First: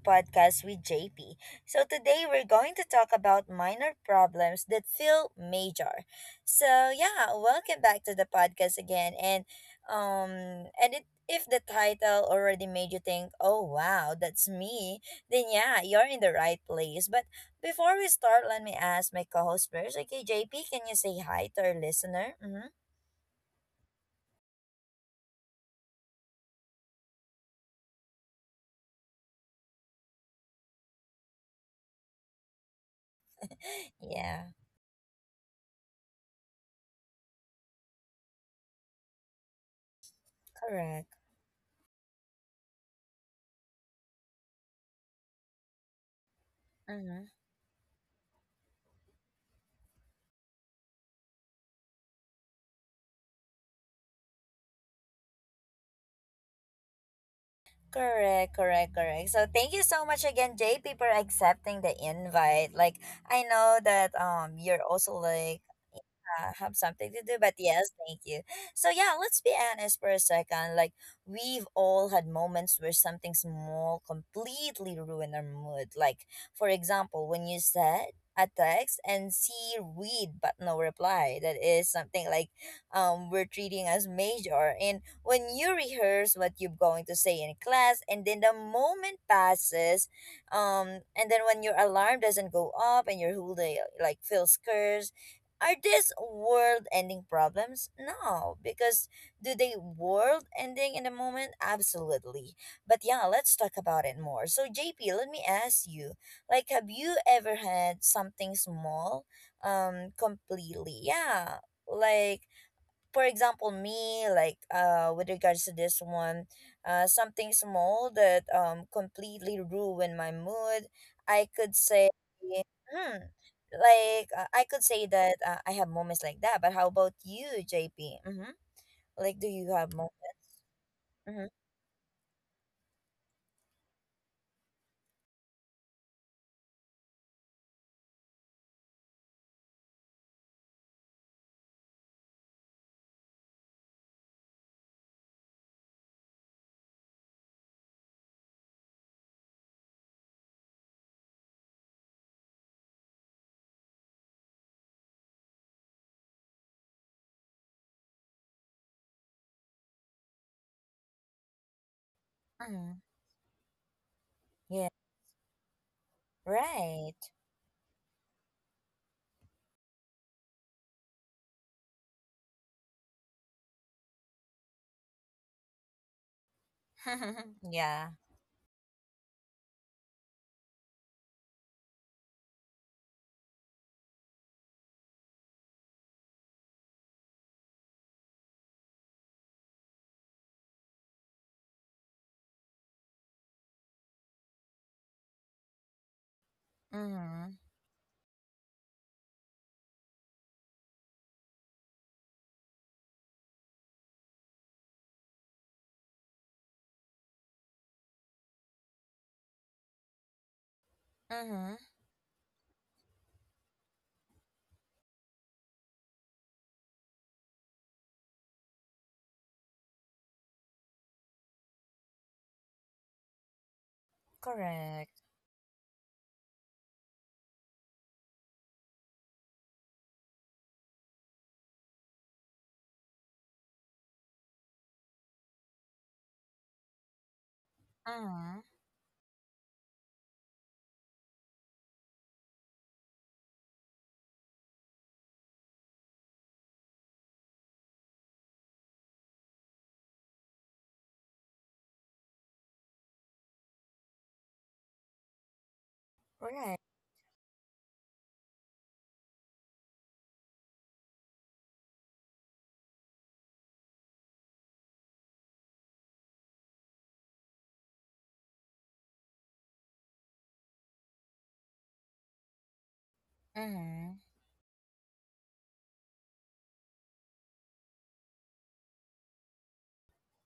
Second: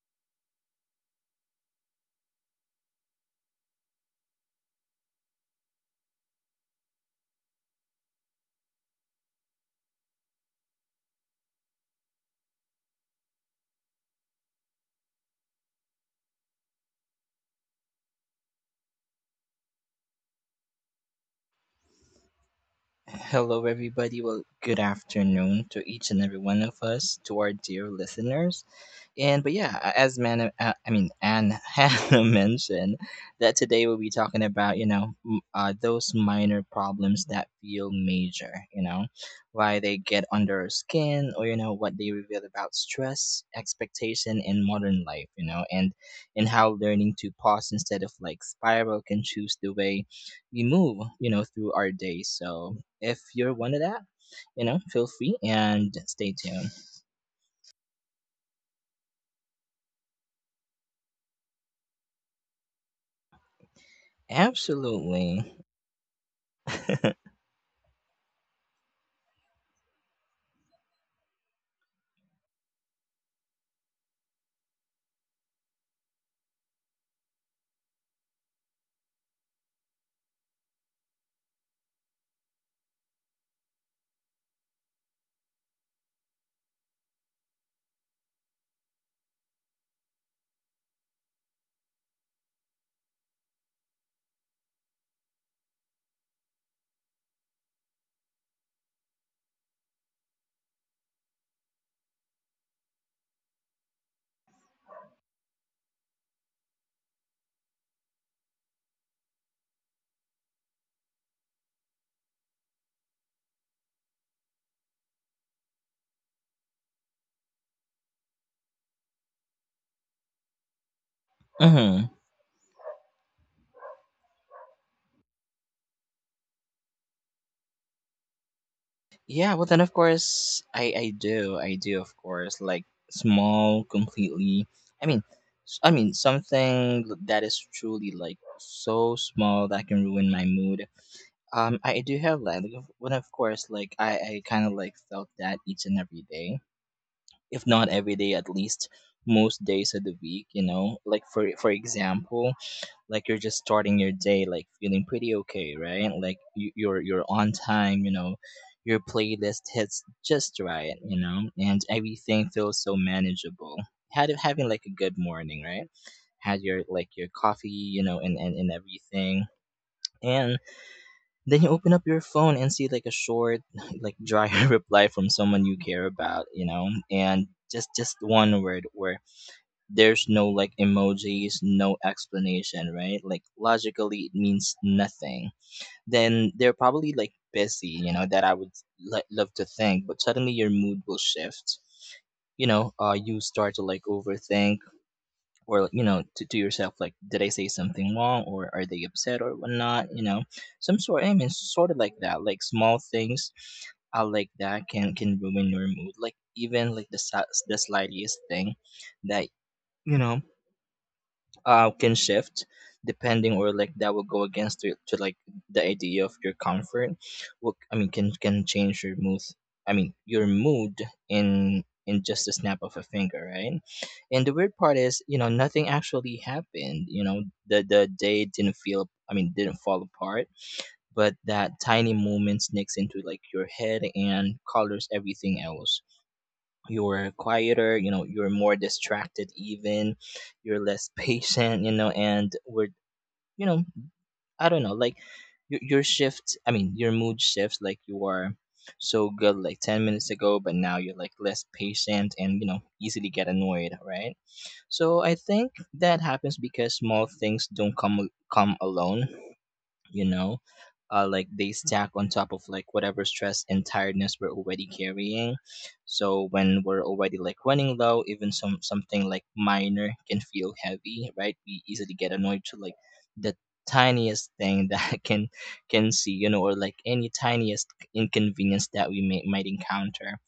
podcast with JP. So today we're going to talk about minor problems that feel major. So yeah, welcome back to the podcast again and if the title already made you think, "Oh wow, that's me," then yeah, you're in the right place. But before we start, let me ask my co-host first. Okay, JP, can you say hi to our listener? Mhm. Hello, everybody. Well, good afternoon to each and every one of us, to our dear listeners. And but yeah, I mean Anne Hannah mentioned that today we'll be talking Yeah, about those minor problems that feel major. You know, why they get under our correct. skin, or you know what they reveal about stress, expectation, and modern life. You know, and how learning to Mm-hmm. pause instead of like spiral can choose the way we move. You know, through our day. So if you're one of that, you know, feel free and stay tuned. Correct, correct, correct. So thank you so much again, JP, for accepting the invite. Like I know that you're also Absolutely. like have something to do. But yes, thank you. So yeah, let's be honest for a second. Like we've all had moments where something small completely ruined our mood. Like for example, when you said a text and see read but no reply. That is something like we're treating as major. And when you rehearse what you're going to say in class, and then the moment passes, and then when your alarm doesn't go up and your whole day like feels scared, are these world ending problems? No, because do they world ending in the moment? Absolutely. But yeah, let's talk about it more. So, JP, let me ask you, like, have you ever had something small, completely, yeah, like for example me like with regards to this one something small that completely ruined my mood, I could Mhm. say. hmm like I could say that I have moments like that, but how about you, JP? Mm-hmm. Like do Yeah, well you then of have moments? course I Mm-hmm. do. I do, of course, like small completely. I mean I mean something that is truly like so small that can ruin my mood. I do have that. Like, of- when of course like I kind of like felt that each and every day. If not every day, at least most days of the week, you know. Like for example, like you're just starting your day, like feeling pretty okay, right? Like you're on time, you know, your playlist hits just right, you know, and everything feels so Mm-hmm. manageable. Had having like a Yeah, good morning, right? Had your like your right. coffee, you know, and and everything. And then you open up your phone and see like a short, like dry reply from someone you care about, you know, and just Yeah. just one word where there's no like emojis, no explanation, right? Like logically, it means nothing. Then they're probably like busy, you know, that I would love to think, but suddenly your mood will shift. You start to like overthink or, you know, to yourself, like, did I Mm-hmm. say something wrong, or are they upset or whatnot? You know, some sort, I mean, sort of like that, like small things like that can ruin your mood. Like, even like the slightest thing that you know Mm-hmm. Can shift depending, or like that will go against to like the idea of your comfort, what I mean, can change your mood, I mean your mood, in just a snap of a finger, right? And the weird part is, Correct. you know, nothing actually happened, you know, the day didn't feel I mean didn't fall apart, but that tiny moment sneaks into like your head and colors everything else. You're quieter, you know, you're Mm-hmm. more distracted, even you're less patient, you know, and we're, you know, I don't know, like your mood shifts, like you are so good like 10 minutes ago, but now you're like less patient and you know easily get annoyed, right? So I think that happens Right. because small things don't come alone, you know, like they stack on top of like whatever stress and tiredness we're already carrying. So when we're already like running low, even something like minor can feel heavy, right? We easily get annoyed to like the Mm-hmm. tiniest thing that can see, you know, or like any tiniest inconvenience that we might encounter,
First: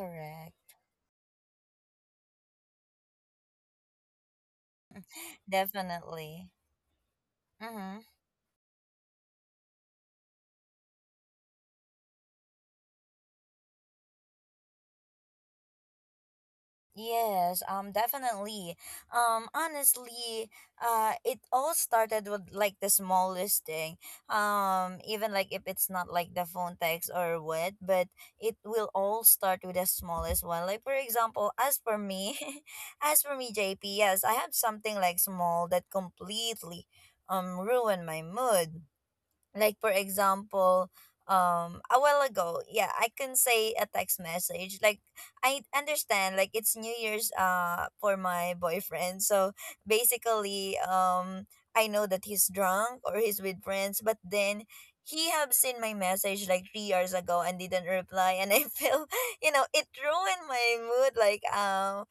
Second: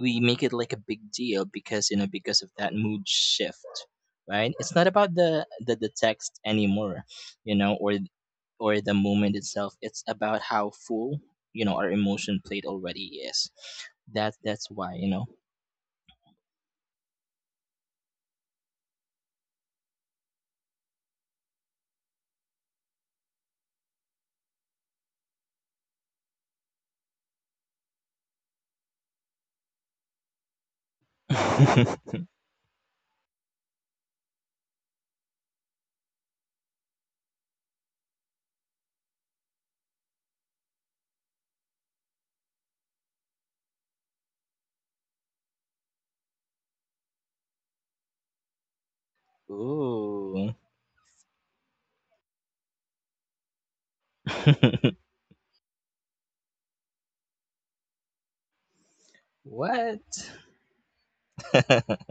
we make it like a big deal because, you know, because of that mood shift. Right, it's not about the text Definitely. anymore, you know, Mm-hmm. or the moment itself. It's about how full, you know, our emotion plate already is. That that's why, you know, Yes, definitely. Honestly, it all started with like the smallest thing. Even like if it's not like the phone text or what, but it will all start with the smallest one. Like for example, as for me, as for me, JP, yes, I have something like small that completely ruined my mood, like for example, a while ago, yeah, I can say a text message. Like I understand like it's New Year's for my boyfriend, so ooh basically, I know that he's drunk or he's with friends, but then he have seen my message like 3 years ago and didn't reply, and I feel, you know, it what ruined my mood like.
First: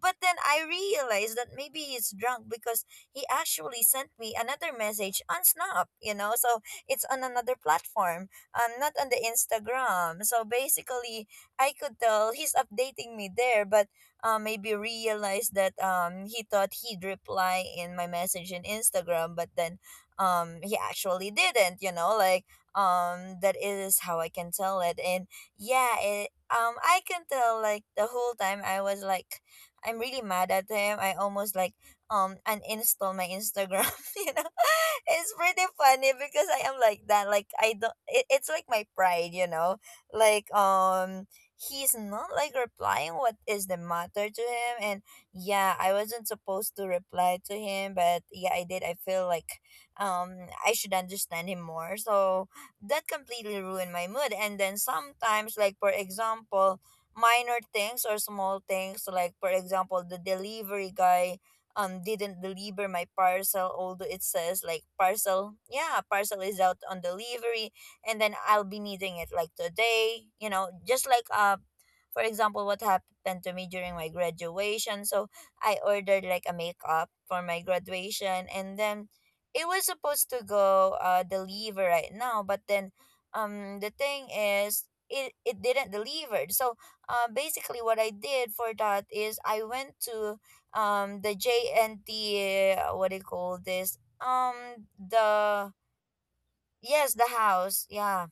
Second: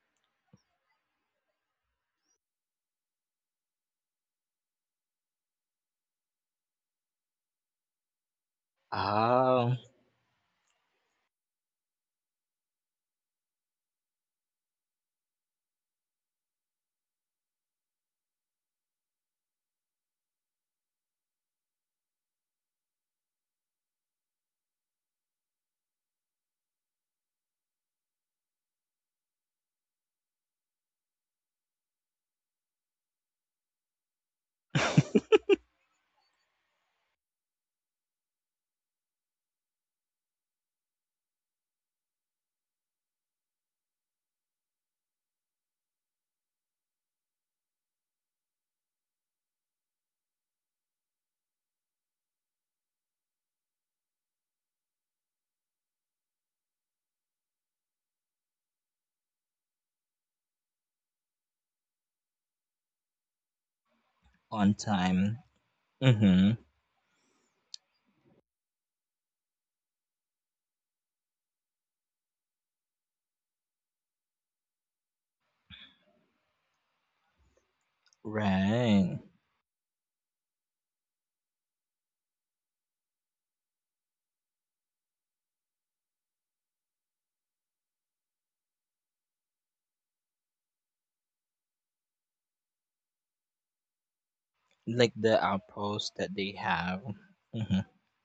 But then I realized that maybe he's drunk because he actually sent me another message on snap, you know, so it's on another platform, not on the oh Instagram. So basically, I could tell he's updating me there, but maybe realized that he thought he'd reply in my message in Instagram, but then he actually didn't, you know, like that is how I can tell it. And yeah, I can tell like the whole time I was like, I'm really mad at him. I almost like uninstall my Instagram. You know, it's pretty funny because I am like that. Like I don't. It, it's like my pride. You know, like he's not like replying what is the matter to him. And yeah, I wasn't supposed to reply to him, but yeah, I did. I feel like um I should understand him more. So that completely ruined my mood. And then sometimes like for example minor things or small things, so like for example the delivery guy didn't deliver my parcel, although it says on like time parcel, yeah, parcel is mm-hmm out on delivery. And then I'll be needing it like today, you know, just like for example what happened to me during my graduation. So I ordered like a makeup for my graduation, and then right it was supposed to go deliver right now, but then the thing is it didn't deliver. So basically what I did for that is I went to the JNT, what do you call this, like the the outpost that they have yes, the house, mm-hmm yeah,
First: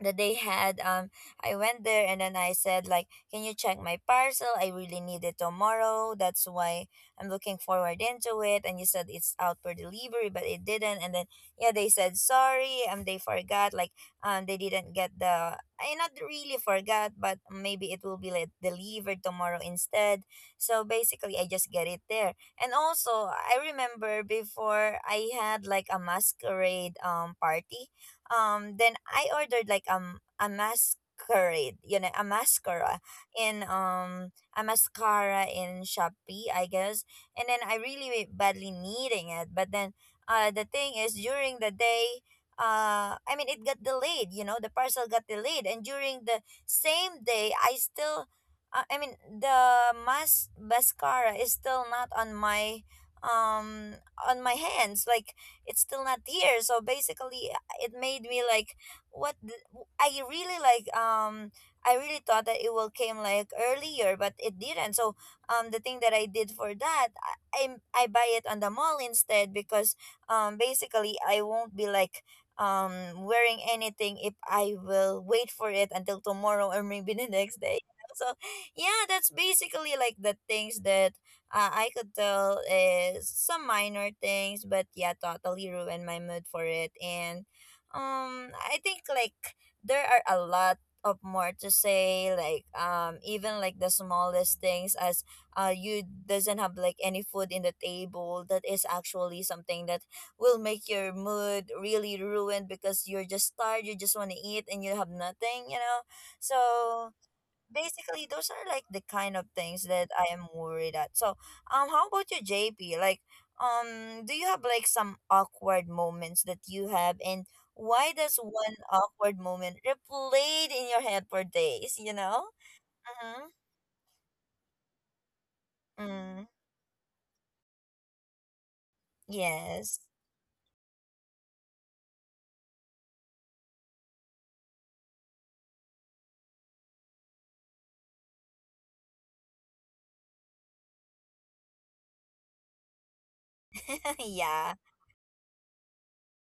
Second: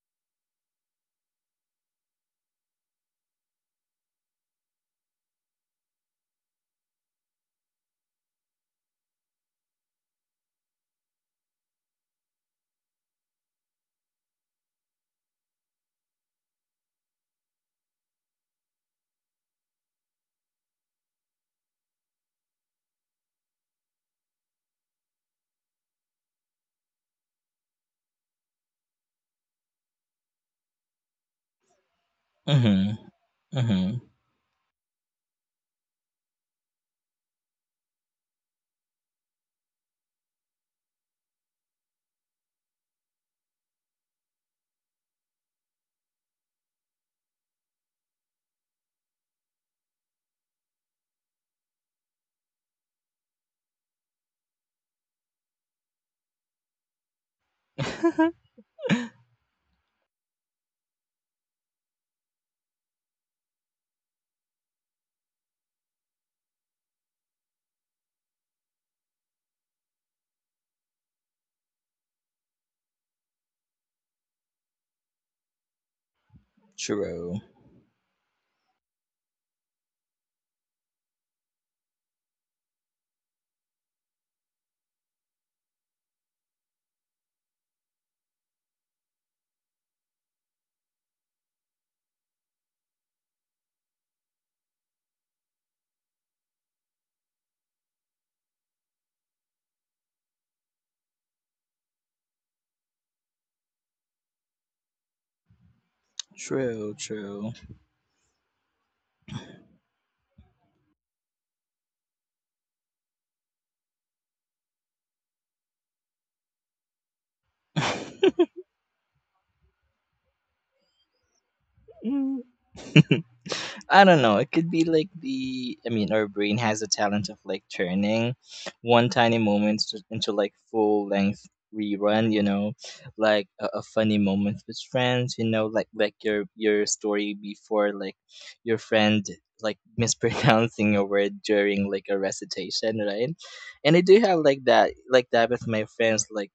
that they had. I went there and then I said like, can you check my parcel? I really need it tomorrow, that's why I'm looking forward into it, and you said it's out for delivery but it didn't. And then yeah, they said sorry, they forgot like they didn't get the, I not really forgot, but maybe it will be like delivered tomorrow instead. So basically I just get it there. And also I remember before I had like a masquerade party. Then I ordered like a masquerade, you know, mm-hmm mm-hmm a mascara in shopee, I guess. And then I really badly needing it, but then the thing is during the day, I mean, it got delayed, you know, the parcel got delayed. And during the same day I still, I mean, the mascara is still not on my um on my hands, like it's still not here. So basically it made me like, what the, I really like, I really thought that it will came like earlier but it didn't. So the thing that I did for that, I buy it on the mall instead because basically I won't be like wearing anything if I will wait for it until tomorrow or maybe the True. next day. So yeah, that's basically like the things that I could tell is some minor things, but yeah, totally ruined my mood for it. And I think like there are a lot of more to say. Like even like the smallest things, as you doesn't have like any food in the table. That is actually something that will make your mood really ruined because you're just tired. You just want to eat and you have nothing, you know. True. So True. basically those are like the kind of things that I am worried at. So, how about you, JP? Like do you have like some awkward moments that you have, and why does one awkward moment replayed in your head for days, you know? Mhm. I don't know. It could be like the. I mean, our Mm. brain has a talent of like turning one tiny moment Yes. into like full length rerun. You know, like a funny moment with friends. You know, like your story before, like your friend like mispronouncing a word during like a recitation, right? And I do have like Yeah. that, like that with my friends. Like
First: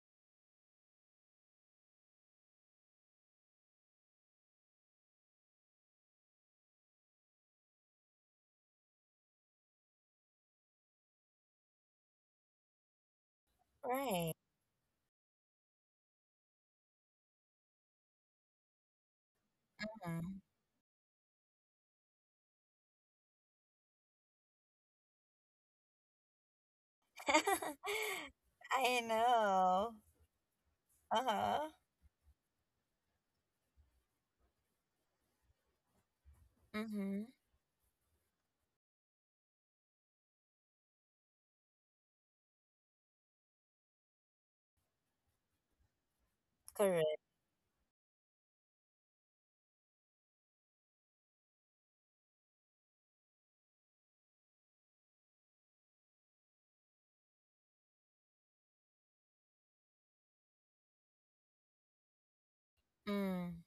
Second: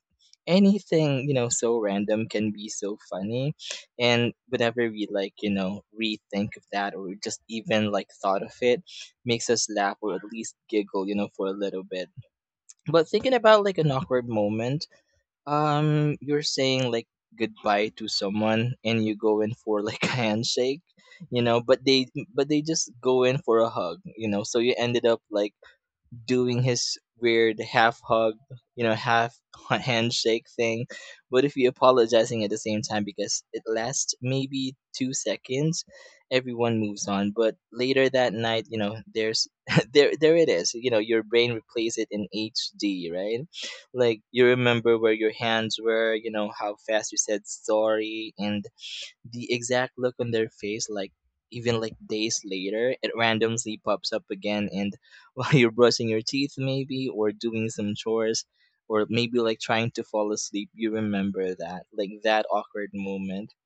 anything, you know, so random can be so funny, and whenever we like you know rethink of that or just even like thought of it, makes us laugh or at least giggle, you know, for a little bit. But thinking about like an awkward Right. moment, um, you're saying like goodbye to someone and you go in for like a Mhm. handshake, you know, but they just go in for a hug, you know, so you ended up like doing his weird half hug, you know, I half know. handshake thing, but if you Uh-huh. apologizing at the same time, because it lasts maybe 2 seconds, everyone moves Mhm. on. But later that night, you know, there's there it is. You know, your brain replays it in HD, right? Like you remember where your hands were, you know, how fast you Correct. said sorry, and the exact look on their face, like even like days later, it randomly pops up again. And while you're brushing your teeth, maybe, or doing some chores, or maybe like trying to fall asleep, you remember that, like that awkward moment. Mm.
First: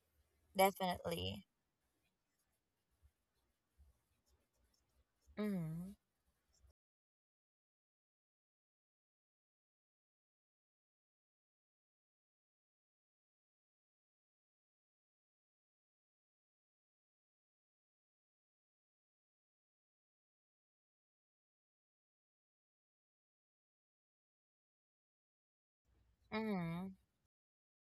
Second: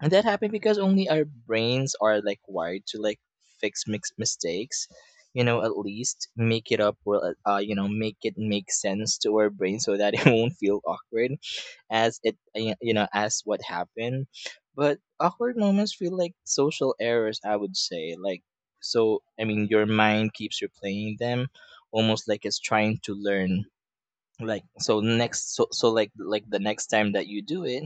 And that happened because only our Definitely. brains are like wired to like fix mix mistakes, you know, at Mhm. least make it up, or you know, make it make sense to our brain so that it won't feel awkward as it you know, as what happened. But awkward moments feel like social errors, I would say. Like, so I mean your mind keeps replaying them almost like it's trying to learn, like so next so, so like the next Mhm. time that you do it,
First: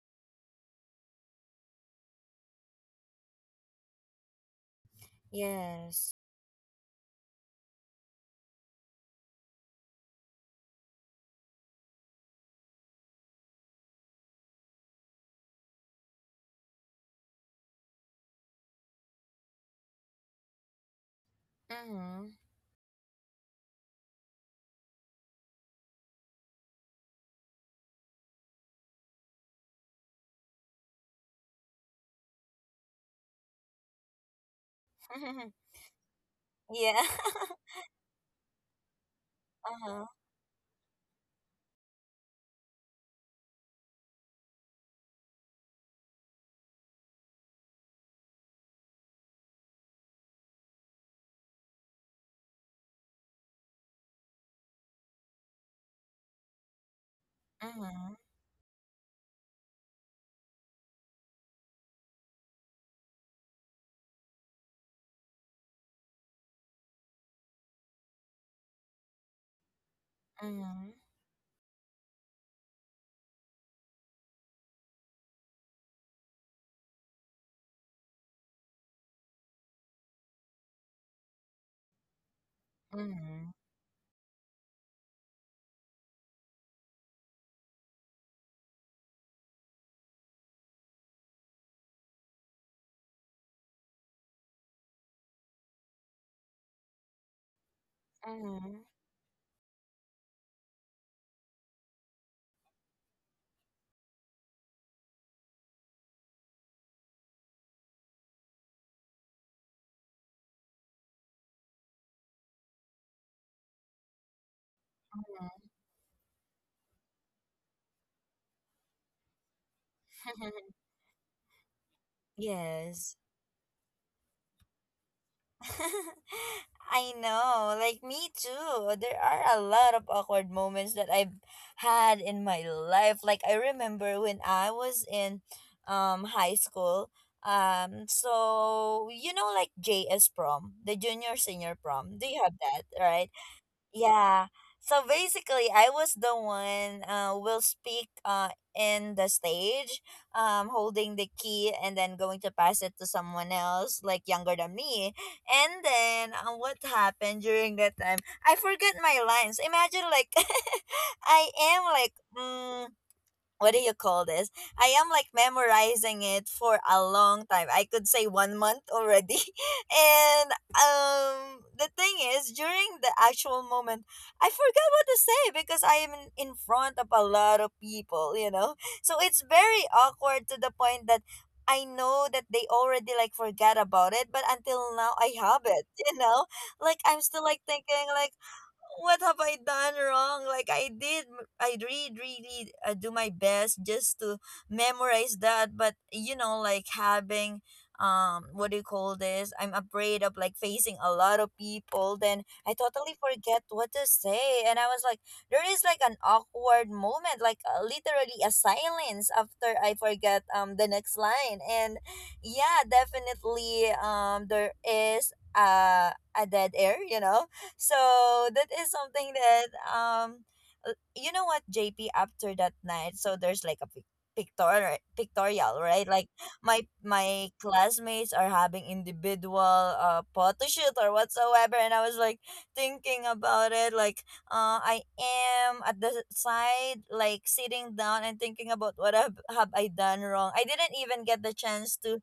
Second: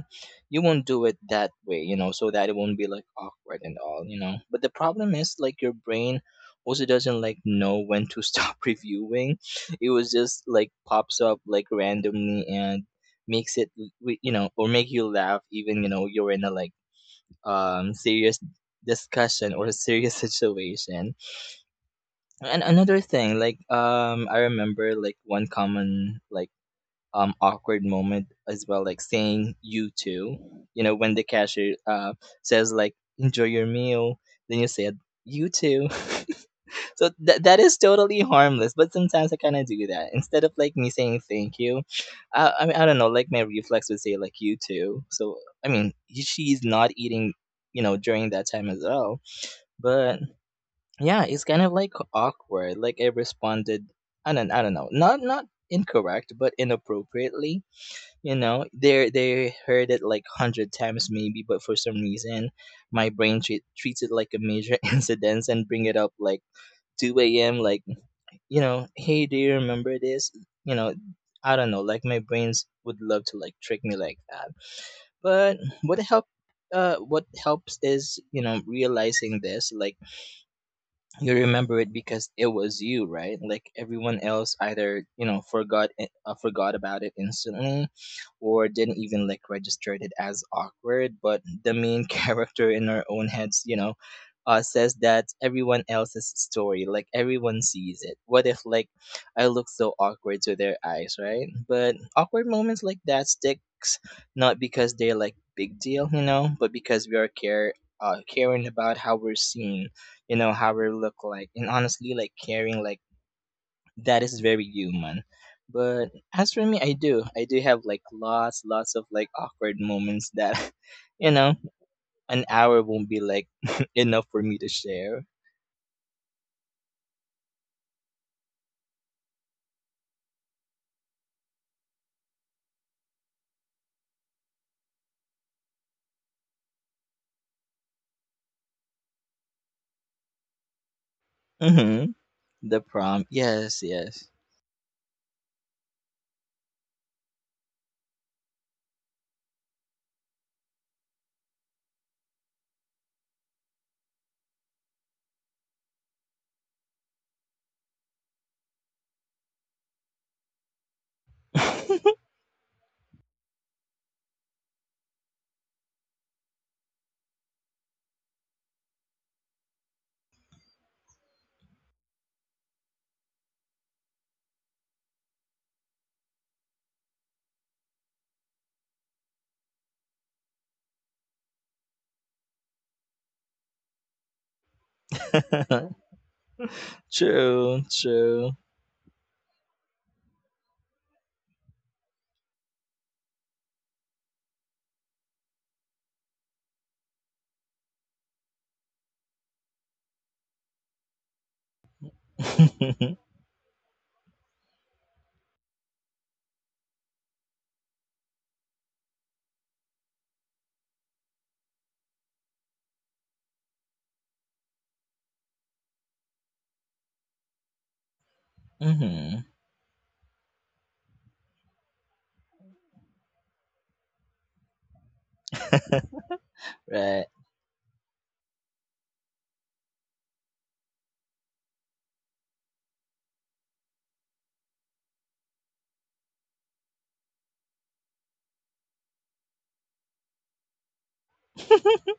you won't do it that way, you know, so that it won't be like awkward and all, you know. But the problem is like your Yes. brain also doesn't like know when to stop reviewing. It was just like pops up like randomly and makes it you know, or make you laugh even, you know, you're in a like serious discussion or a serious situation. Mhm. And another thing like, um, I remember like one common like awkward moment as well, like saying you too, you know, when the cashier says like enjoy your meal, then you said you too Yeah. so that is totally harmless, but sometimes I kind of do Uh-huh. that instead of like me saying thank you. I mean, I don't know, like my reflex would say like you too. So I mean she's not eating, you know, during that time as well. But yeah, it's kind of like awkward, like I responded, I don't know, not not incorrect but inappropriately, Mhm. you know. They heard it like 100 times maybe, but for some reason my brain treats it like a major incident and bring it up like 2 a.m, like, you know, hey, do you remember this, you Mhm. know? I don't know, like my brains would love to like trick me like that. But what help what helps is, you know, realizing this, like you remember it because it was you, right? Mhm. Like everyone else either you know forgot about it instantly, or didn't even like register it as awkward, but the main character in our own heads, you know, says that everyone else's story, like everyone sees it what if Mhm. like I look so awkward to their eyes, right? But awkward moments like that sticks not because they're like big deal, you know, but because we are care caring about how we're seen, you know, how we look like. And honestly, like caring like that is very human. But as for me, I do, have like lots of like awkward moments Mhm. that you know an hour won't Yes. be like enough for me to share. I know, like me too. There are a lot of awkward moments that I've had in my life. Like I remember when I was in high school. So you know like JS prom, the junior senior Mm-hmm. prom. Do you have The that, prom, right? yes, yes. Yeah. So basically, I was the one will speak in the stage, holding the key and then going to pass it to someone else like younger than me. And then what happened during that time? I forgot my lines. Imagine like I am like, what do you call this? I am like memorizing it for a long time. I could say one month already. And the thing is during the actual moment I forgot what to say because I am in front of a lot of people, you know? So it's very awkward to the point that I know that they already like forgot about it, but until now I have it, you know? Like I'm still like True, thinking like, true. what have I done wrong? Like I really, really do my best just to memorize that. But you know, like having, what do you call this? I'm afraid of like facing a lot of people. Then I totally forget what to say, and I was like, there is like an awkward moment, like literally a silence after I forget the next line. And yeah, definitely there is a dead air, you know. So that is something mm-hmm. that you know what, JP, after that night, so there's like a pictorial, right? Like my Right. my classmates are having individual photo shoot or whatsoever, and I was like thinking about it like I am at the side like sitting down and thinking about have I done wrong. I didn't even get the chance to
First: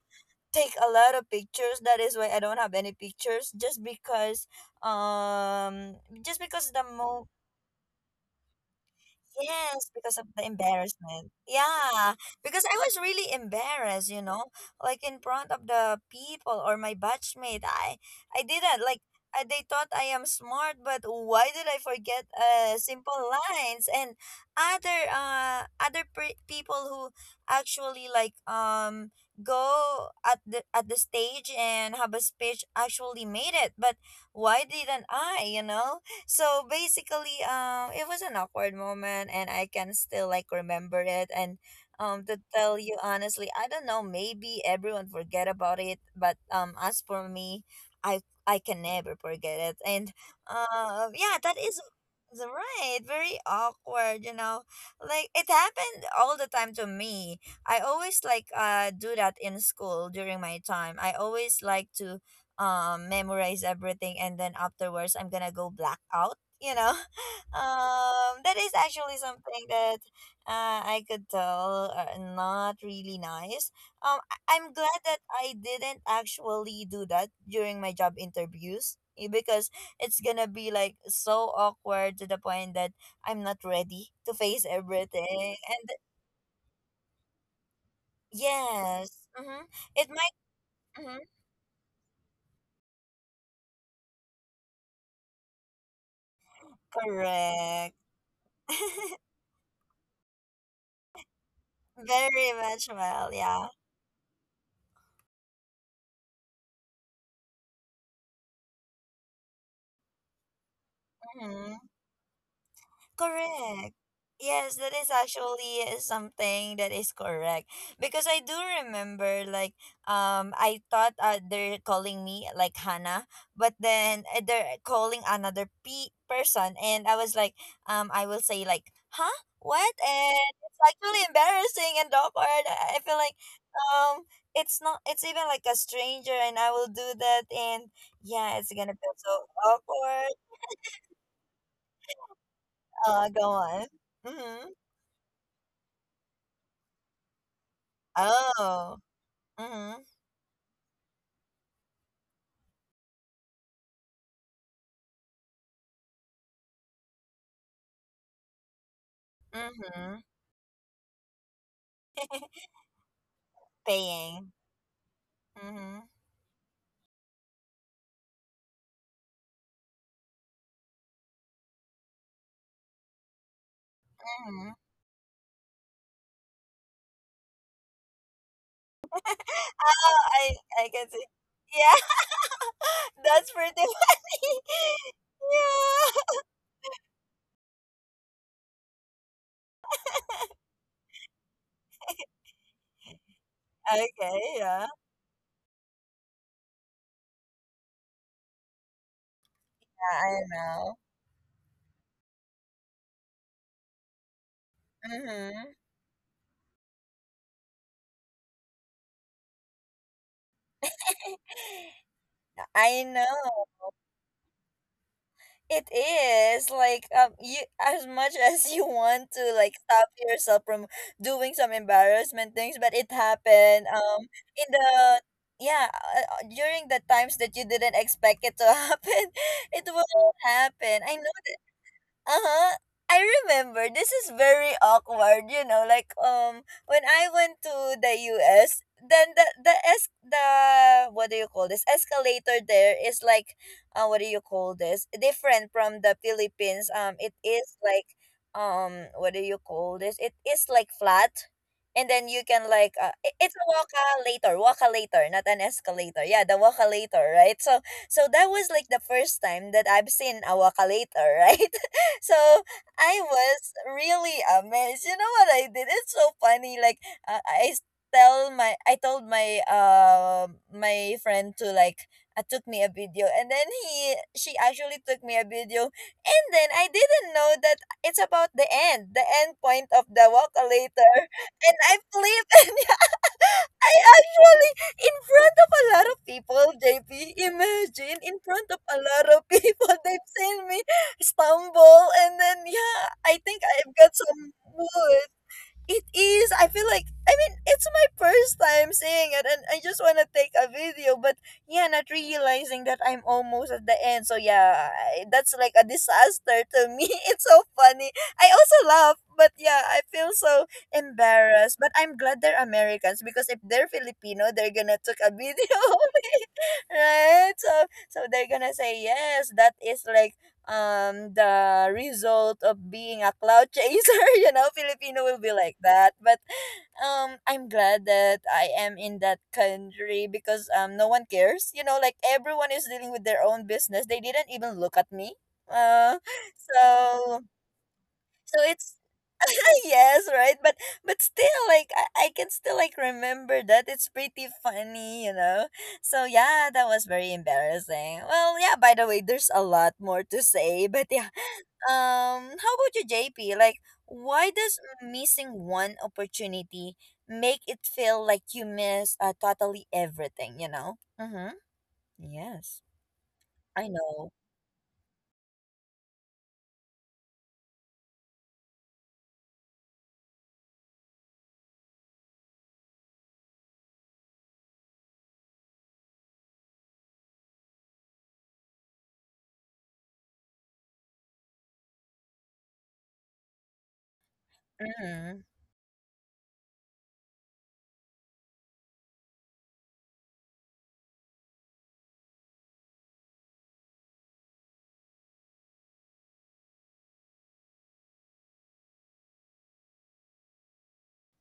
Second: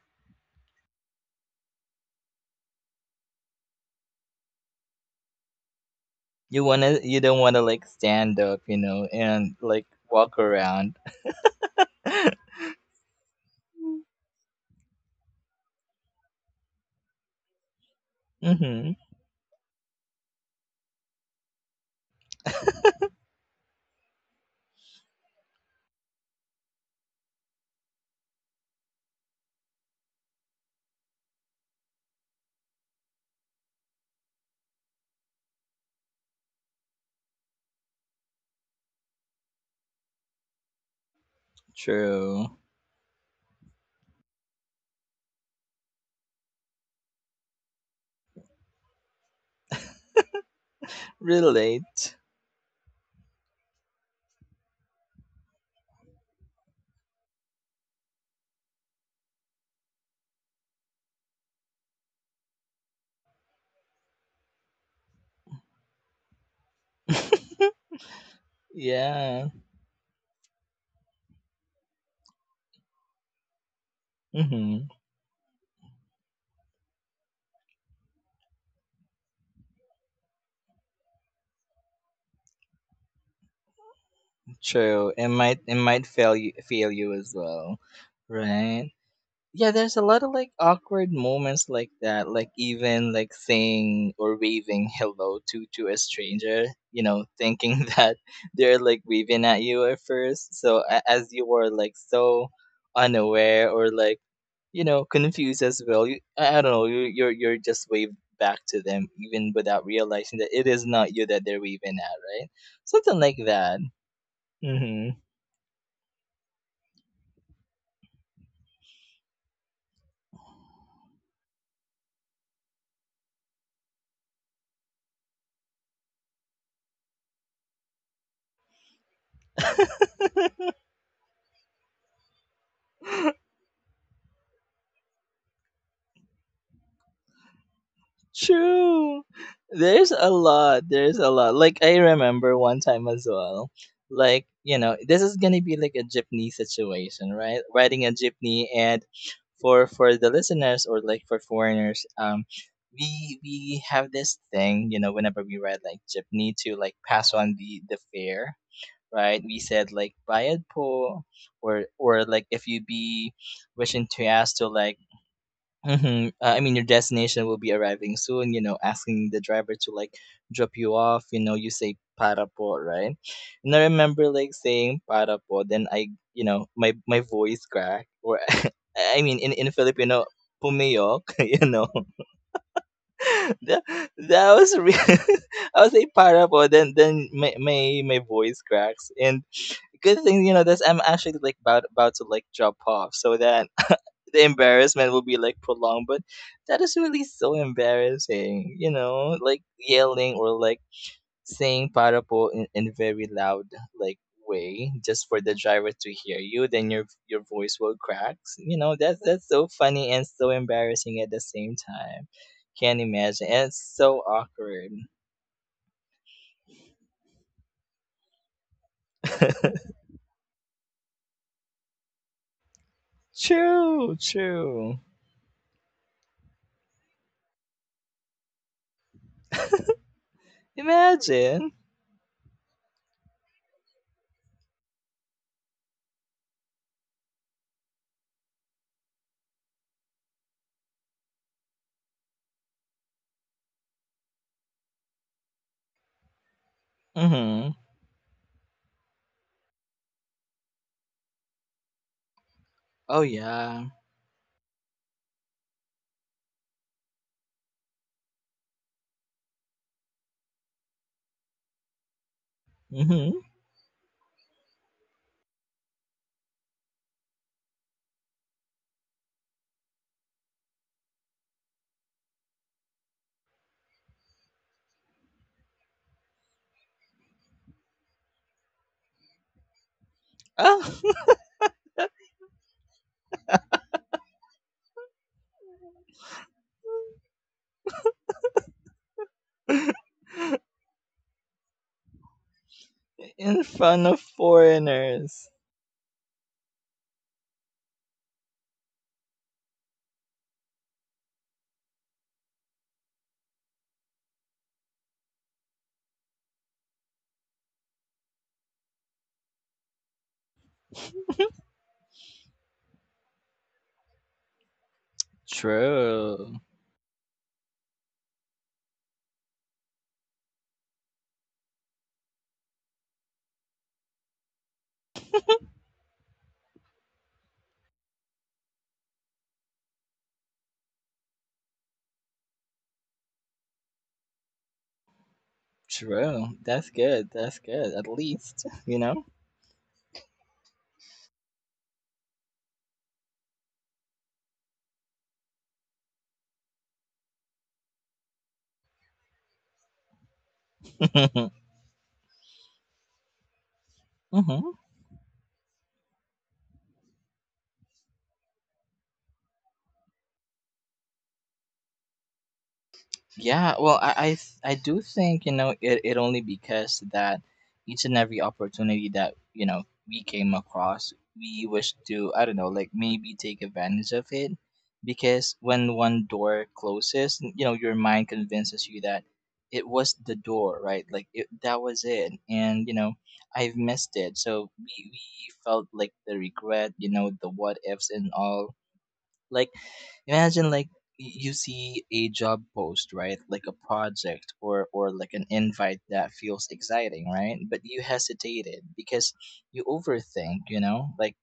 take a lot of pictures, that is why I don't have any pictures, um just You because the wanna, you mo— don't wanna like stand up, you know, and like Yes, because of walk the around. embarrassment. Yeah, because I was really embarrassed, you know, like in front of the people or my batchmate. I didn't Mm-hmm. like, I, they thought I am smart, but why did I forget simple lines, and other other people who actually like go at the stage and have a speech actually made it, but why didn't I, you know? So basically it was an awkward moment, and I can still like remember it. And to True. tell you honestly, I don't know, maybe everyone forget about it, but as for me, i I can never forget it. And Yeah, that is Relate. is right, very awkward, you know. Like it happened all the time to me. I always like do that in school. During my time, I always like to memorize everything, and then afterwards I'm gonna go black out, you know. That is actually Yeah. something that I could tell, not really nice. I'm Hmm. glad that I didn't actually do that during my job interviews, eh, because it's gonna be like so awkward to the point that I'm not ready to face True. It everything. might, it And might fail you, fail you as well, right? yes. Mm-hmm. Yeah, there's a It lot of like might. awkward Mhm. moments like that, like even like saying or waving hello to a stranger, you know, thinking Correct. that they're like waving at you at first. So as you are like so Very much, well, yeah. unaware or like you know confused as well you, I don't know you, you're just waved back to them even without realizing that it is not you that they're Hmm. waving at, right? Something like that. Correct. Yes, that is Hmm. actually something that is correct. Because I do remember, like, I thought they're calling me like Hannah, but then they're calling another p person, and I was like, I will say like, huh, what? And it's actually embarrassing and awkward. I feel like um, it's not. It's even like a stranger, and I will do that, and yeah, it's gonna feel True. so there's a awkward. lot there's a lot like I remember one time as Oh, go well, on. like Mhm. you know, this is gonna be like a jeepney situation, right? Riding a jeepney, Oh. and for Mhm. for the listeners or like for foreigners, we have this thing, you know, whenever we ride like jeepney to like pass on the fare, right? We said like Mhm. bayad po, or like if you be wishing to Paying. ask to like Mhm. Mm-hmm. I mean, your destination will be arriving soon, you know, asking the driver to like drop you off, you know, you say para po, right? And I remember like Mhm. saying para po, then I, you know, my voice cracked or I mean in Oh, Filipino I can pumiyok, see. you know. Yeah. That's pretty that, funny. that was real. I was like Yeah. para po, then my my voice cracks, and good thing you know this, I'm actually like about to like drop off, so that Okay, the yeah. embarrassment will be like prolonged. But that is really so embarrassing, you know, like Yeah, yelling I or like know. saying para po in very loud like way, just for the Mhm. driver to hear you, then your voice will crack. You know, that's so funny and so embarrassing at the same time. Can't I imagine, know. and it's so awkward. It is like, you, as much as you want to like stop yourself from doing some embarrassment things, but it happened, true in true the, yeah, during the times that you didn't expect it to happen, it will happen. I know. Imagine. Uh-huh. I remember this is very awkward, you know, like when I went to the US, then the what do you call this, escalator, there is like, what do you call this, different from the Philippines. It Mhm. is like, what do you call this, it is like flat, and then you can like, Oh it's a yeah. Walkalator, not an escalator. Yeah, the walkalator, right? So so that was like the first time that I've seen a walkalator, right? So I Mhm. was really amazed. You know what I did? It's so funny. Like, uh, I s- I told my my friend to like, took me a video, and then he she actually took me a video, and then I didn't know that it's about the end point of the walk later, Oh. and I flipped and I actually, in front of a lot of people, JP, imagine, in front of a lot of people, they've seen me stumble. And then, yeah, I In think I've front got of some wood. foreigners. It is. I feel like, I mean, it's my first time seeing it, and I just wanna take a video. But yeah, not realizing that I'm almost at the end. So yeah, I, that's like a disaster to me. It's so funny. I also laugh, but yeah, I feel so embarrassed. But I'm glad they're Americans, because if they're Filipino, they're gonna take a video of it, True. right? So so they're gonna say, yes, that is like the result of being a cloud chaser. You know, Filipino will be like that. But I'm glad that I am in that country, because no one cares, you know, like everyone is dealing with their own business, they didn't even look at me. uh True. That's good. so That's good. At least, so you it's, know. yes, right, but still like, I can still like remember that. It's pretty funny, you know. So yeah, that was very embarrassing. Well, yeah, by the way, there's a lot more to say, but yeah, how about you, JP? Like, why Mhm. does missing one opportunity make it feel like you miss, totally everything, you know? Mm-hmm. Yes. Yeah, I well, I I, know. th- I do think, you know, it only because that each and every opportunity that you know we came across, we wish to, I don't know, like maybe take advantage of it, because when one door closes, you know your mind convinces you that it was the door, right? Like that was it, and you know I've missed it, so we Mm-hmm. we felt like the regret, you know, the what ifs and all. Like imagine like you see a job post, right? Like a project or like an invite that feels exciting, right? But you hesitated because you overthink, you know? Like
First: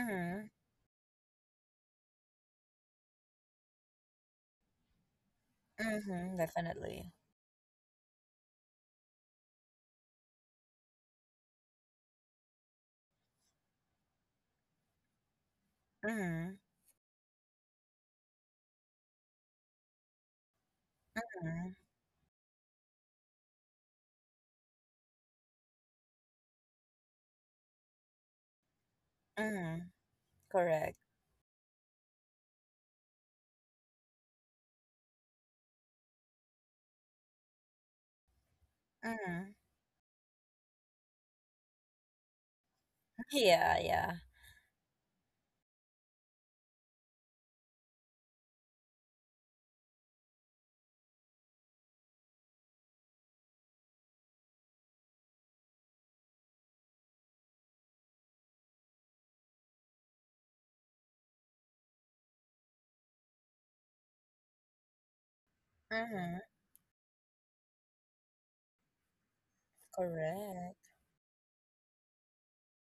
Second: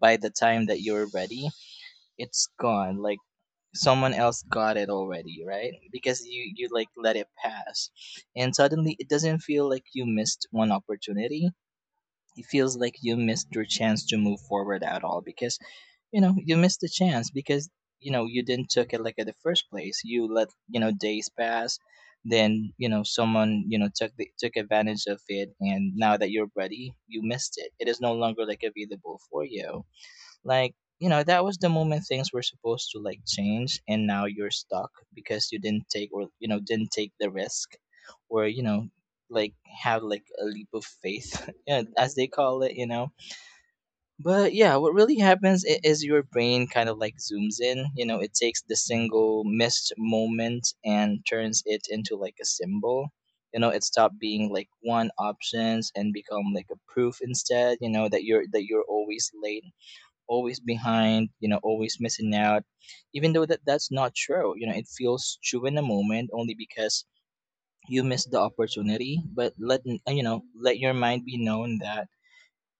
by the time that you're ready, it's gone. Like someone else got it already, right? Because Mm-hmm. you like Definitely. let it pass. And suddenly it doesn't feel like you missed one opportunity. It feels like you missed your chance to move forward at all, because you know Mm-hmm. you missed the chance because you know you didn't took it like at the first place. You let, you know, days Mm-hmm. pass, then you know someone, you know, took the, took advantage of it, and now that you're ready you missed it, it is no longer like available for Mm-hmm. you. Like, Correct. you know, that was the moment things were supposed to like change, and now you're stuck because you didn't take or, you know, didn't take the risk or, you know, Mm-hmm. like have like a leap of faith. Yeah, as they call it, you know. Yeah, yeah. But yeah, what really happens is your brain kind of like zooms in. You know, it takes the single missed moment and turns it into like a symbol. You know, it stopped being like one options and become like a proof instead. You know that you're always late, always behind. You know, always missing out, even though that that's not true. You know, it feels true in the moment Mm-hmm. only because you missed the opportunity. But let you know, let Correct. your mind be known that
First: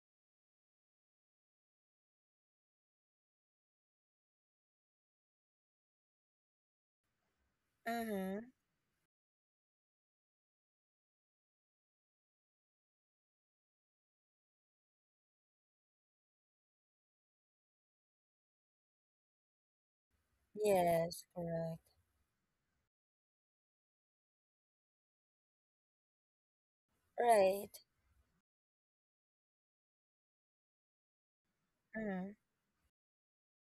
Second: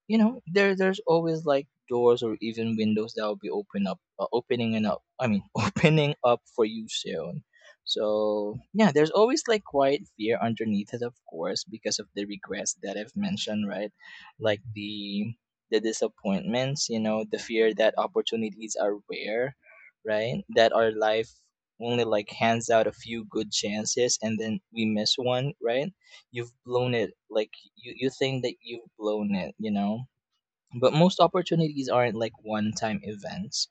you know there's always like doors or even windows that will be open up opening and up I mean opening up for you soon. Mm-hmm. So yeah, there's always like quiet fear underneath it, of course, because of the regrets that I've mentioned, right? Like the disappointments, you know, the fear that opportunities are rare, right? That our Yes, life correct. only like hands out a few good chances, and then we miss one, right? You've blown it, like Right. You think that you've blown it, you know. But most opportunities aren't Mm-hmm. like one time events.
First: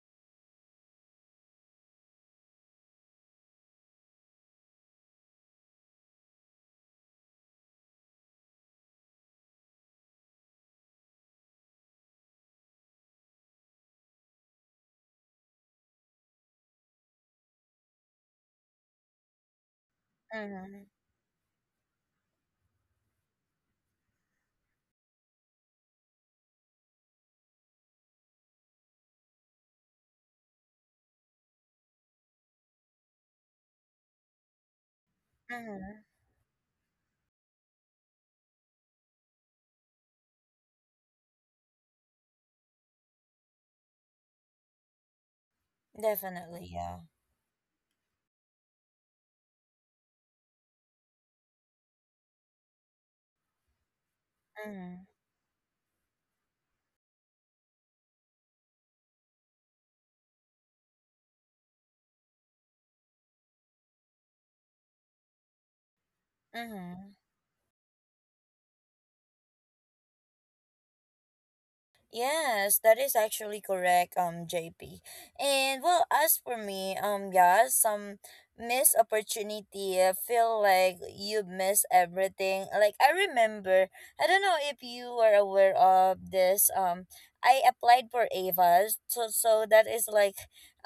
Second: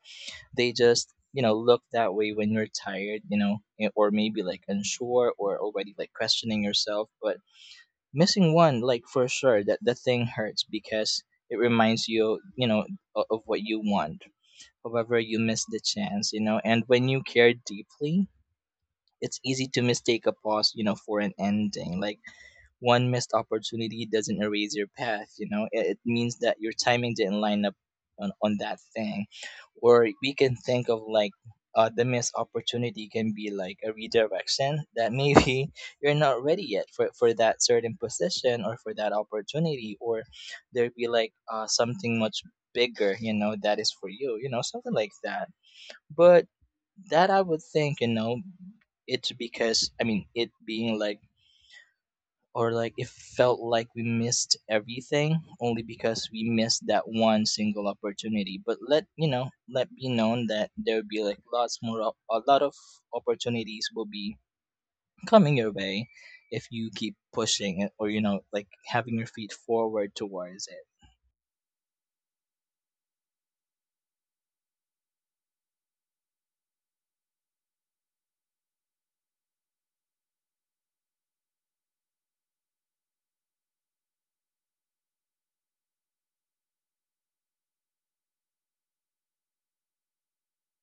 They just, you know, look that way when you're tired, you know, or maybe like unsure or already like questioning yourself. But missing one like for sure that the thing hurts because it reminds you, you know, of what you want, however you miss the chance, you know. And when you care deeply, it's easy to mistake a pause, you Mm-hmm. know, for an ending. Like one missed opportunity doesn't erase your path. You know, it means that your timing didn't line up on that thing. Or we can think of like the missed opportunity can be like a redirection, that maybe Mm-hmm. you're not ready yet for that certain position or for that opportunity, or there'd be like something much bigger, you know, that is for you, you know, something like that. But Definitely, yeah. that I would think, you know, it's because I mean it being like or like it felt like we missed Mm-hmm. everything only because we missed that one single opportunity. But let, you know, let be known that there will be like lots more a lot of opportunities will be coming your way if you Mm-hmm. keep pushing it or, you know, like having your feet forward towards it. Yes, that is actually correct, JP. And well, as for me, yeah, some missed opportunity, I feel like you miss everything. Like, I remember, I don't know if you were aware of this. I applied for Ava's, so that is like,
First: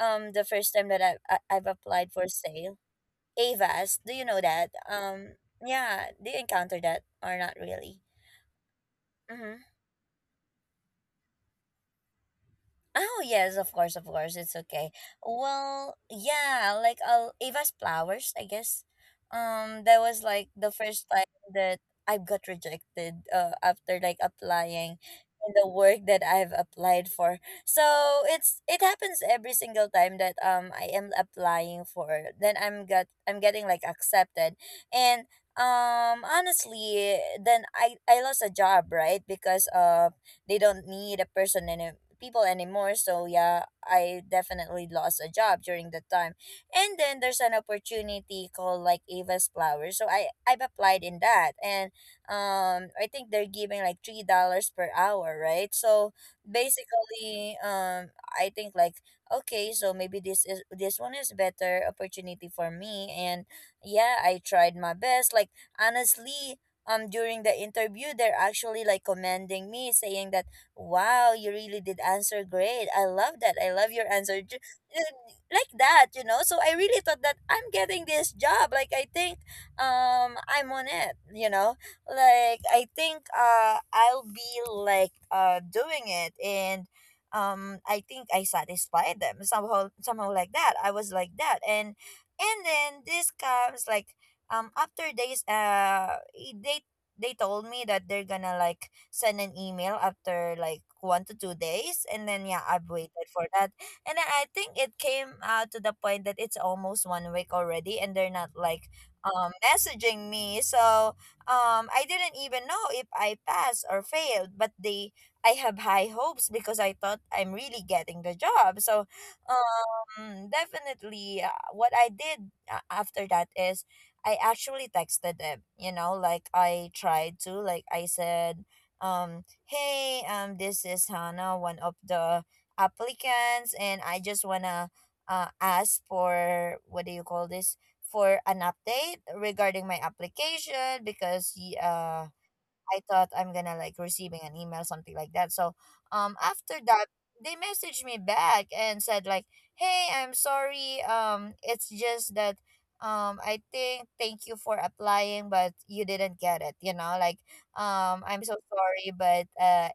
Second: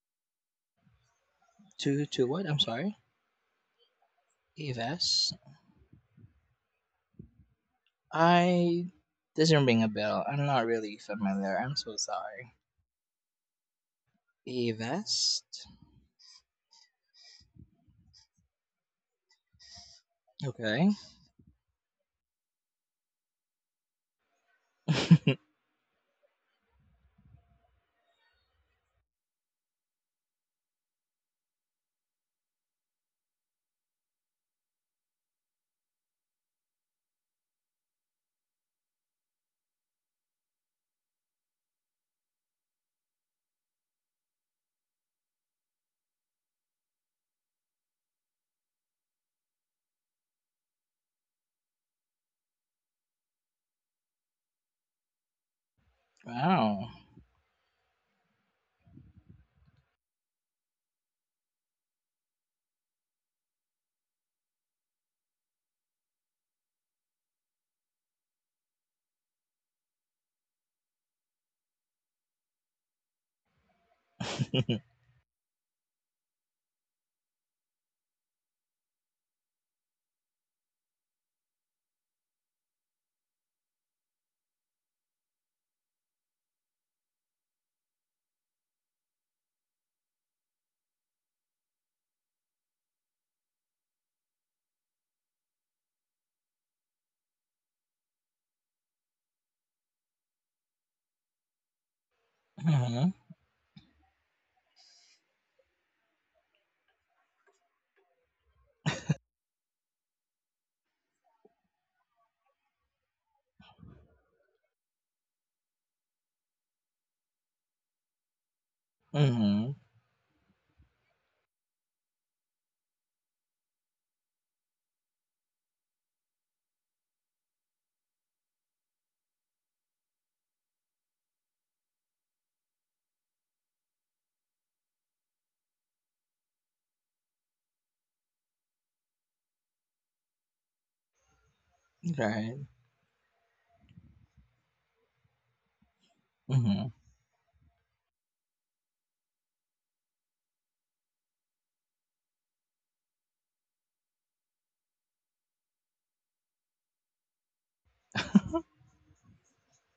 the first time that I've to applied for to what, I'm sale. sorry? Ava's, do you know that? Evs. Yeah, do you encounter that or not really? I Mm-hmm. doesn't ring a bell, I'm not really familiar, I'm so sorry. Oh yes, of course, it's okay. Evest. Well, yeah, like, Ava's Flowers, I guess. That was like the Okay. first time that I got rejected. After like applying in the work that I've applied for. So it's it happens every single time that I am applying for. Then I'm getting like accepted. And honestly, then I lost a job, right, because of they don't need people anymore. So yeah, I definitely lost a job during that time. And then there's an opportunity called like Ava's Flowers. So I I've applied in that, and I think they're giving like $3 per hour, right? So Wow. basically, I think like, okay, so maybe this one is better opportunity for me. And yeah, I tried my best. Like, honestly, during the interview they're actually like commending me, saying that, wow, you really did answer great, I love that, I love your answer. Uh, Like that, you know. So I really thought that I'm getting this job. Like, I think I'm on it, you know. Like I think I'll be like doing it. And I think I satisfied them somehow, like that. I was like that. And then this comes like, after days, they told me that they're gonna like send an email after like 1 to 2 days. And then yeah, I've Mhm. waited for that. And then I think it came, to the point that it's almost one week already, and they're not like messaging me. So I didn't even know if I passed or failed, but they I have high hopes because I thought I'm really getting the job. So Mhm. Definitely, what I did, after that is, I actually texted them, you know, like I tried to, like I said, hey, this is Hannah, one of the applicants, and I just wanna, ask for what do you call this, for an update regarding my application, because Right. I thought I'm gonna like receiving an email, something like that. So after Mhm. that, they messaged me back and said like, hey, I'm sorry, it's just that, I think thank you for applying, but you didn't get it, you know, like, I'm so sorry, uh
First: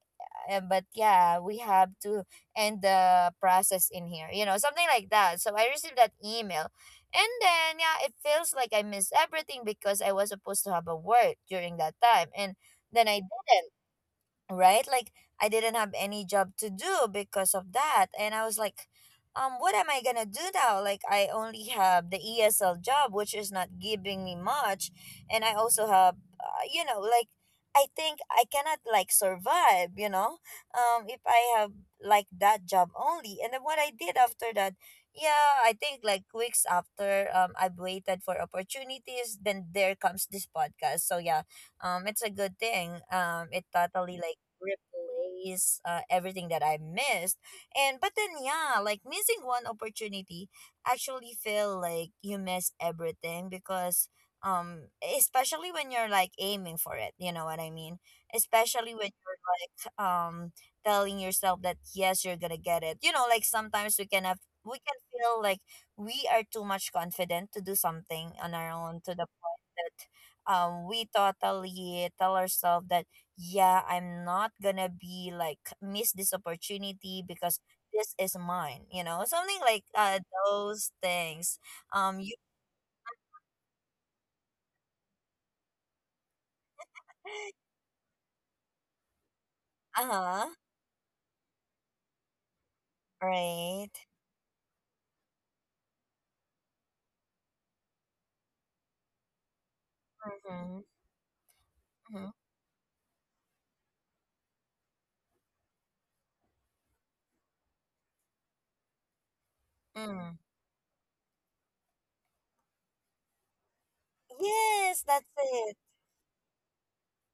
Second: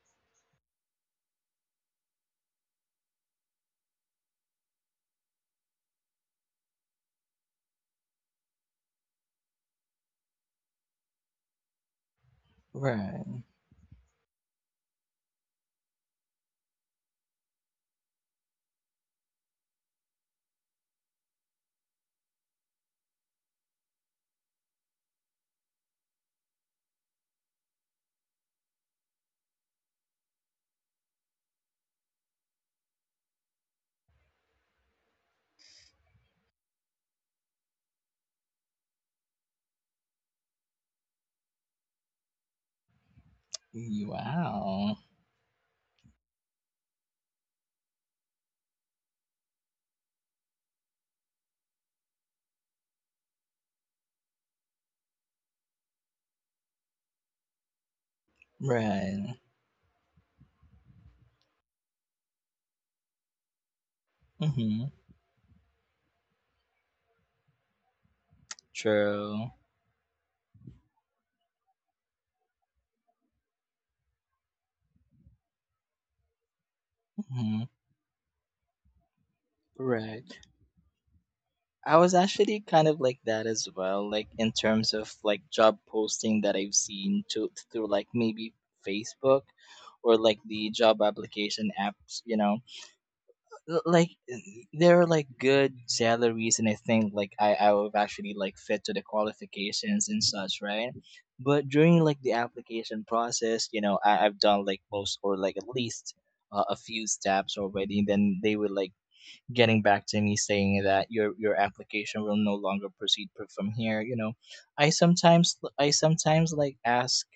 uh, but yeah, we have to end the process in here, you know, something like that. So I received that email. And then yeah, it feels like I missed everything, because I was supposed to have a work during that time. And then I Right. didn't, right? Like, I didn't have any job to do because of that. And I was like, what am I gonna do now? Like, I only have the ESL job, which is not giving me much, and I also have, you know, like, I think I cannot like survive, you know, if I have like that job only. And then what I did after that, yeah, I think like weeks after, I've waited for opportunities. Then there comes this podcast. So yeah, it's a good thing, it totally like Wow. replace, everything that I missed. And but then yeah, like missing one opportunity actually feel like you miss everything, because um especially when you're like aiming for it, you know what I mean? Especially when Right. you're like, telling yourself that yes, you're gonna get it. You know, like, sometimes we can have, we Mhm. can feel like we are too much confident to do something on our own, to the True. point that we totally tell ourselves that, yeah, I'm not gonna be like miss this opportunity, because Mhm. this is mine, you know, something like, Right. those things. I was You, actually kind of like that as well, like in terms of like job posting that I've seen to through like maybe Facebook uh or like huh, the job application apps, you know. l- right? like n- there are like good salaries, and I think like I would actually like fit to the qualifications and such, Mm-hmm, right? But during like mm-hmm, the application process, you know, I've done like most or like at least a few steps already, and then they were like getting back to me mm. saying that your application will no longer proceed from here, you know. Yes, that's it. I sometimes like ask,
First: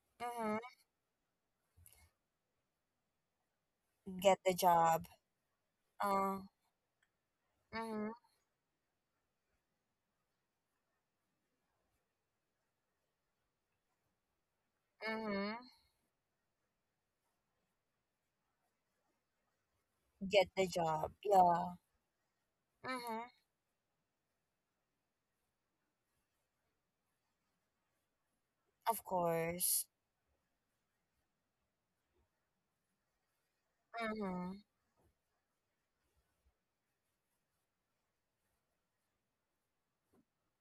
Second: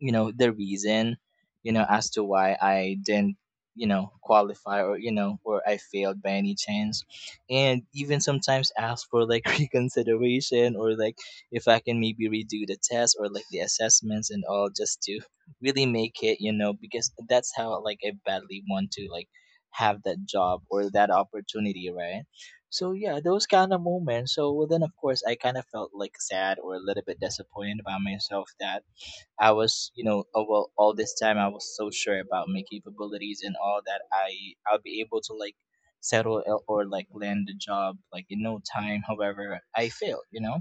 you know, the Mm-hmm. reason, you know, as to why I didn't, you know, Get the qualify or, job. you know, or I failed by Uh, any chance, and mm-hmm, even sometimes ask for like reconsideration or like if I can maybe redo the test or like the assessments and all, just to mm-hmm. really make it, you know, because that's how like I badly want to like have that Get job the or that job. Yeah. opportunity, right? So yeah, Mm-hmm. those kind of moments. So well, then of course I kind of felt like sad or a little bit disappointed about myself, that Of I course. was, you know, oh, well, all this time I was so sure about my capabilities and all, that Mm-hmm, I'll be able to like or like land a job like in no time. However, I failed. You know,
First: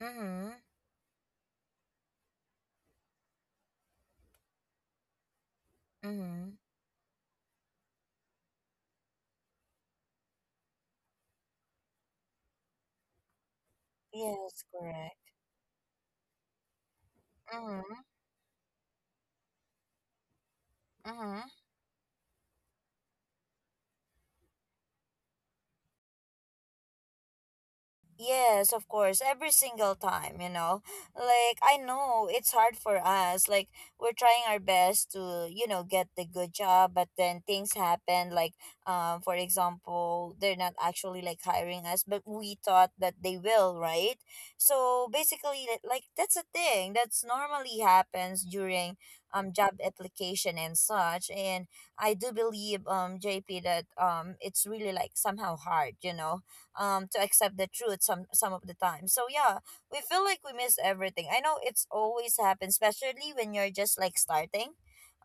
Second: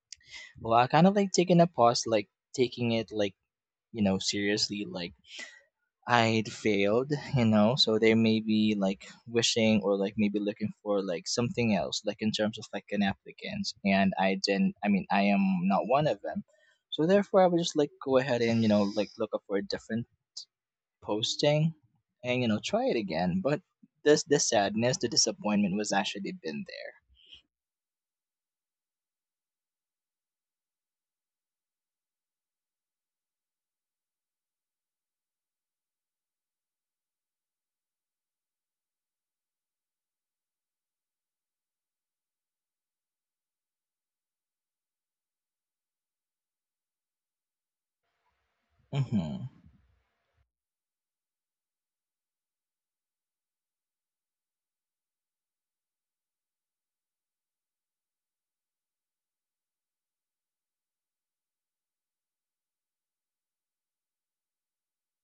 mm-hmm, well, I kind of like taking a pause, like taking it like, you know, seriously, like mm-hmm. I'd failed, you know, so they may be like wishing or like maybe looking for like something else, like in terms of like an applicant. And I Yes, didn't, I mean, correct. I am not one of them. So therefore, I would just like Mm-hmm, go ahead and, you know, like look up for a different mm-hmm. posting and, you know, try it again. But this, the sadness, the disappointment was actually been Yes, of course. Every single time, you know. Like, I know it's hard for us. Like, we're trying our best to, you know, get the good job, but then things happen. Like, for example, they're not actually like hiring us, but we thought that they will, right? So basically, that's a thing that's normally happens during there. Mm-hmm. Job application and such. And I do believe, JP, that it's really like somehow hard, you know, to accept the truth some of the time. So yeah, we feel like we miss everything. I know it's always happens, especially when you're just like starting.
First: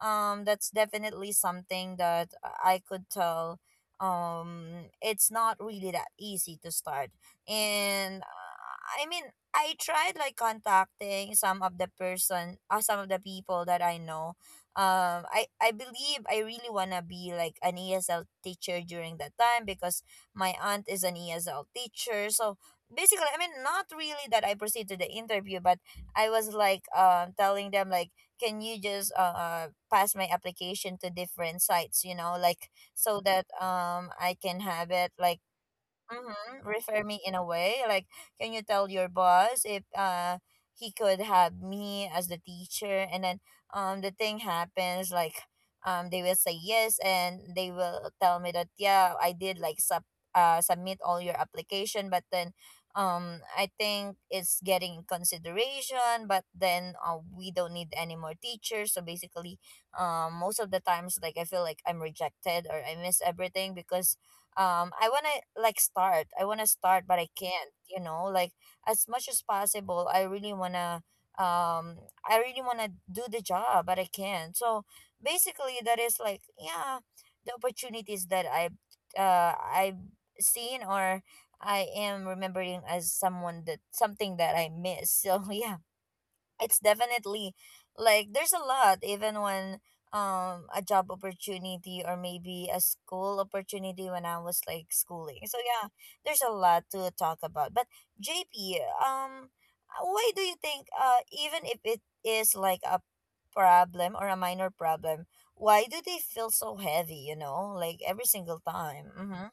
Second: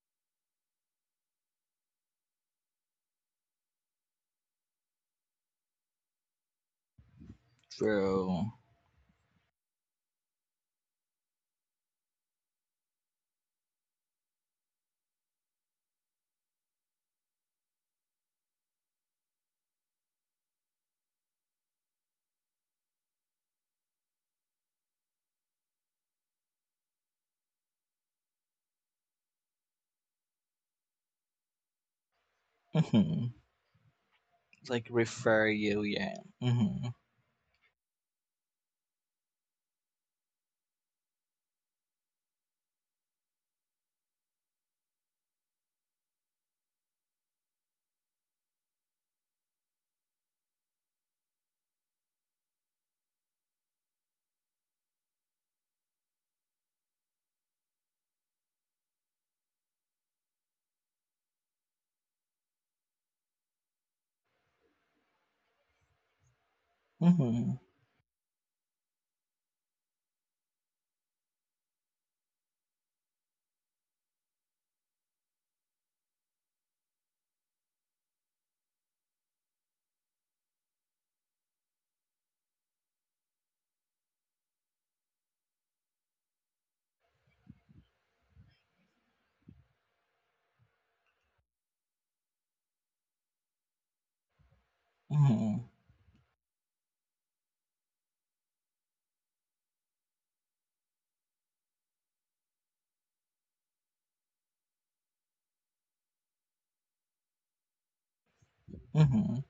That's definitely something that I could tell. It's not really that easy to start. and True. uh, i mean I tried like contacting some of the person, some of the people that I know. I believe I really want to be like an ESL teacher during that time because my aunt is an ESL teacher. So basically, I mean, not really that I proceed to the interview, but I was like, telling them, like, can you just pass my application to different sites, you know, like so Mm-hmm. that I can Like have it like refer you, yeah. mm-hmm. Mm-hmm. Refer me in a way. Like, can you tell your boss if he could have me as the teacher? And then the thing happens like they will say yes and they will tell me that yeah, I did like submit all your application, but then I think it's getting in consideration, but then, we don't need any more teachers. So basically, most of the times like I feel like I'm rejected or I miss everything because I want to like start, I want to start but I Mm-hmm. can't, you know, like as much as possible I really want to um I really want to do the job, but I can't. So basically that is like, yeah, the opportunities that I've seen, or I am remembering as someone that something that I miss. So yeah, it's definitely like there's a lot. Even when a job opportunity, or maybe a school opportunity when I was like schooling. So Mm-hmm. yeah, there's a lot to talk about. But JP, why do you think, even if it is like a problem or a minor problem, why do they feel so heavy, you know? Like every single time. Mm-hmm. Mhm.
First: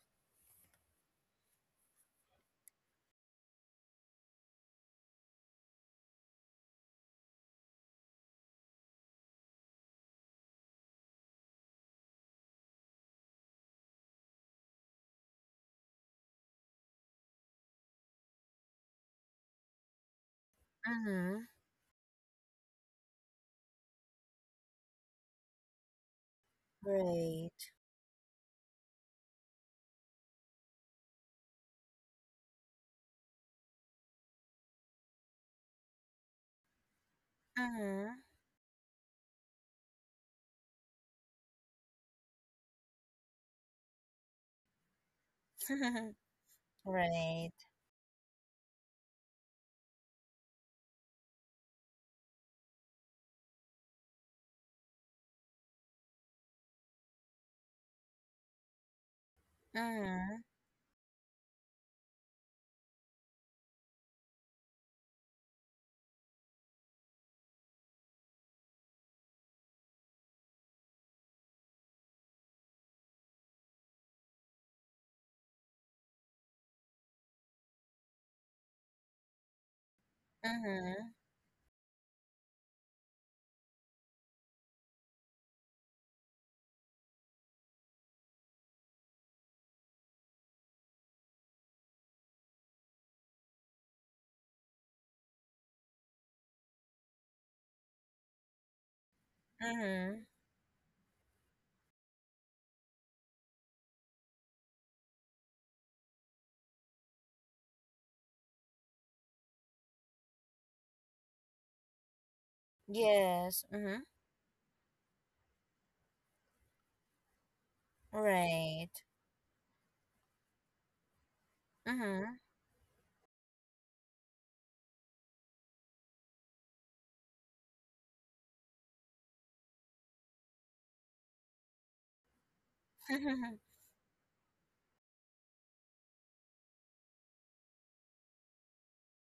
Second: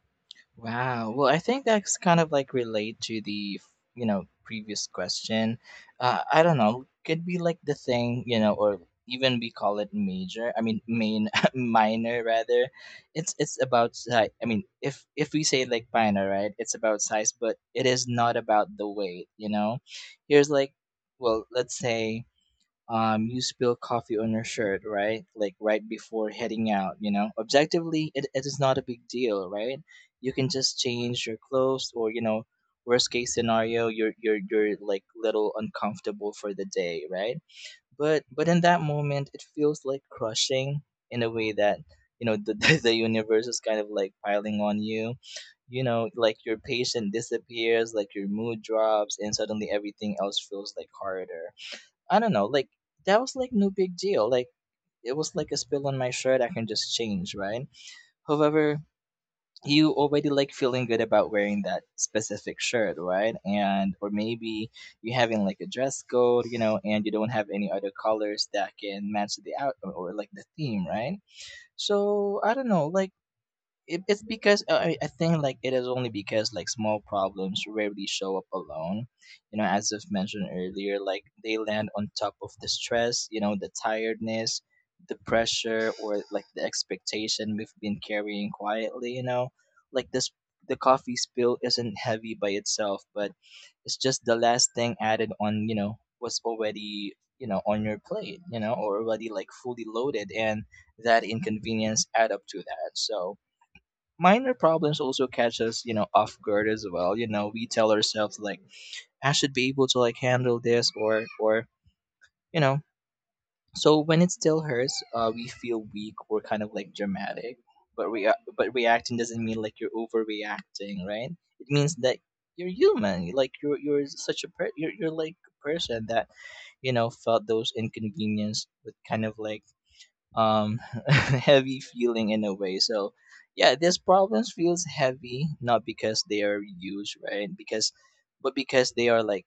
Wow. Well, I think that's kind of like relate to the, you know, previous question. I don't know. Could be like the thing, you know, or even we call it major. I mean, main minor rather. It's about size. I mean, if we say like minor, right? It's about size, but it is not about the weight. You know, here's like, Mm-hmm. well, let's say you spill coffee on your shirt, right? Like right before heading out, you know, Right. objectively it is not a big deal, right? You can just change your clothes or, you know, worst case scenario, you're like little uncomfortable for the day, right? Mm-hmm. But in that moment it feels like crushing, in a way that you know the, universe is kind of like piling on you, you know, like your patient Right. disappears, like your mood drops, and suddenly everything else feels like harder. I don't know, like that was like no big deal. Like it was like a spill on my shirt, I can just change, right? However, you already Mm-hmm. like feeling good about wearing that specific shirt, right? And or maybe you having like a dress code, you know, and you don't have any other colors that can match the out or like the theme, right? So I don't know, like it's because I think like it is only because like small problems rarely show up alone, you know, as I've mentioned earlier. Like they land on top of the stress, you know, the tiredness, the pressure, or like the expectation we've been carrying quietly, you know, like this. The coffee spill isn't heavy by itself, but it's just the last thing added on, you know, what's already, you know, on your plate, you know, or already like fully loaded, Mm-hmm. and that inconvenience add up to that. So minor problems also catch us, you know, off guard as well. You know, we tell ourselves like, I should be able to like handle this, or or you know. Yes. So Mm-hmm. when it still hurts, we feel weak or kind of like dramatic. But we are, but Right. reacting doesn't mean like you're overreacting, right? It means that Mm-hmm. you're human. Like you're such a you're like a person that, you know, felt those inconvenience with kind of like um heavy feeling in a way. So yeah, these problems feels heavy not because they are huge, right? Because, but because they are like,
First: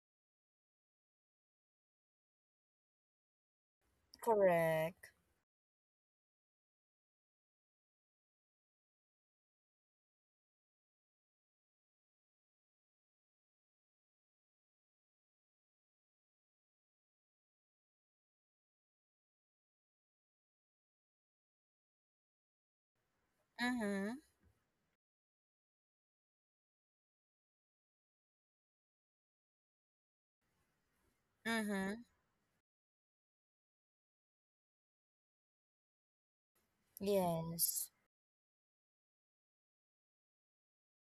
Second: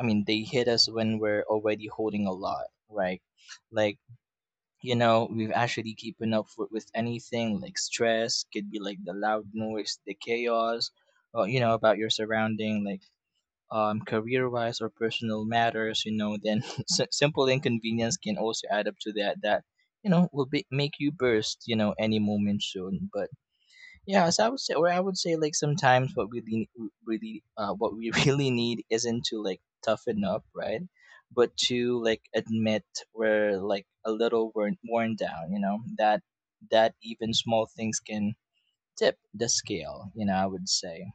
I mean, they hit us when we're already holding a lot, right? Like, you Correct. know, we've actually keeping up for, with anything. Like stress could be like the loud noise, the chaos, or you know about your surrounding. Like career wise or personal matters, you know, then simple inconvenience can also add up to that, you know, will be, make you burst, you know, any moment soon. But Mm-hmm. yeah, as I would say, or I would say, like, sometimes what we really, what we really need isn't to, like, toughen up, right? But to, Mm-hmm. like, admit we're, like, a little worn down, you know, that, that even small Yes. things can tip the scale, you know, I would say.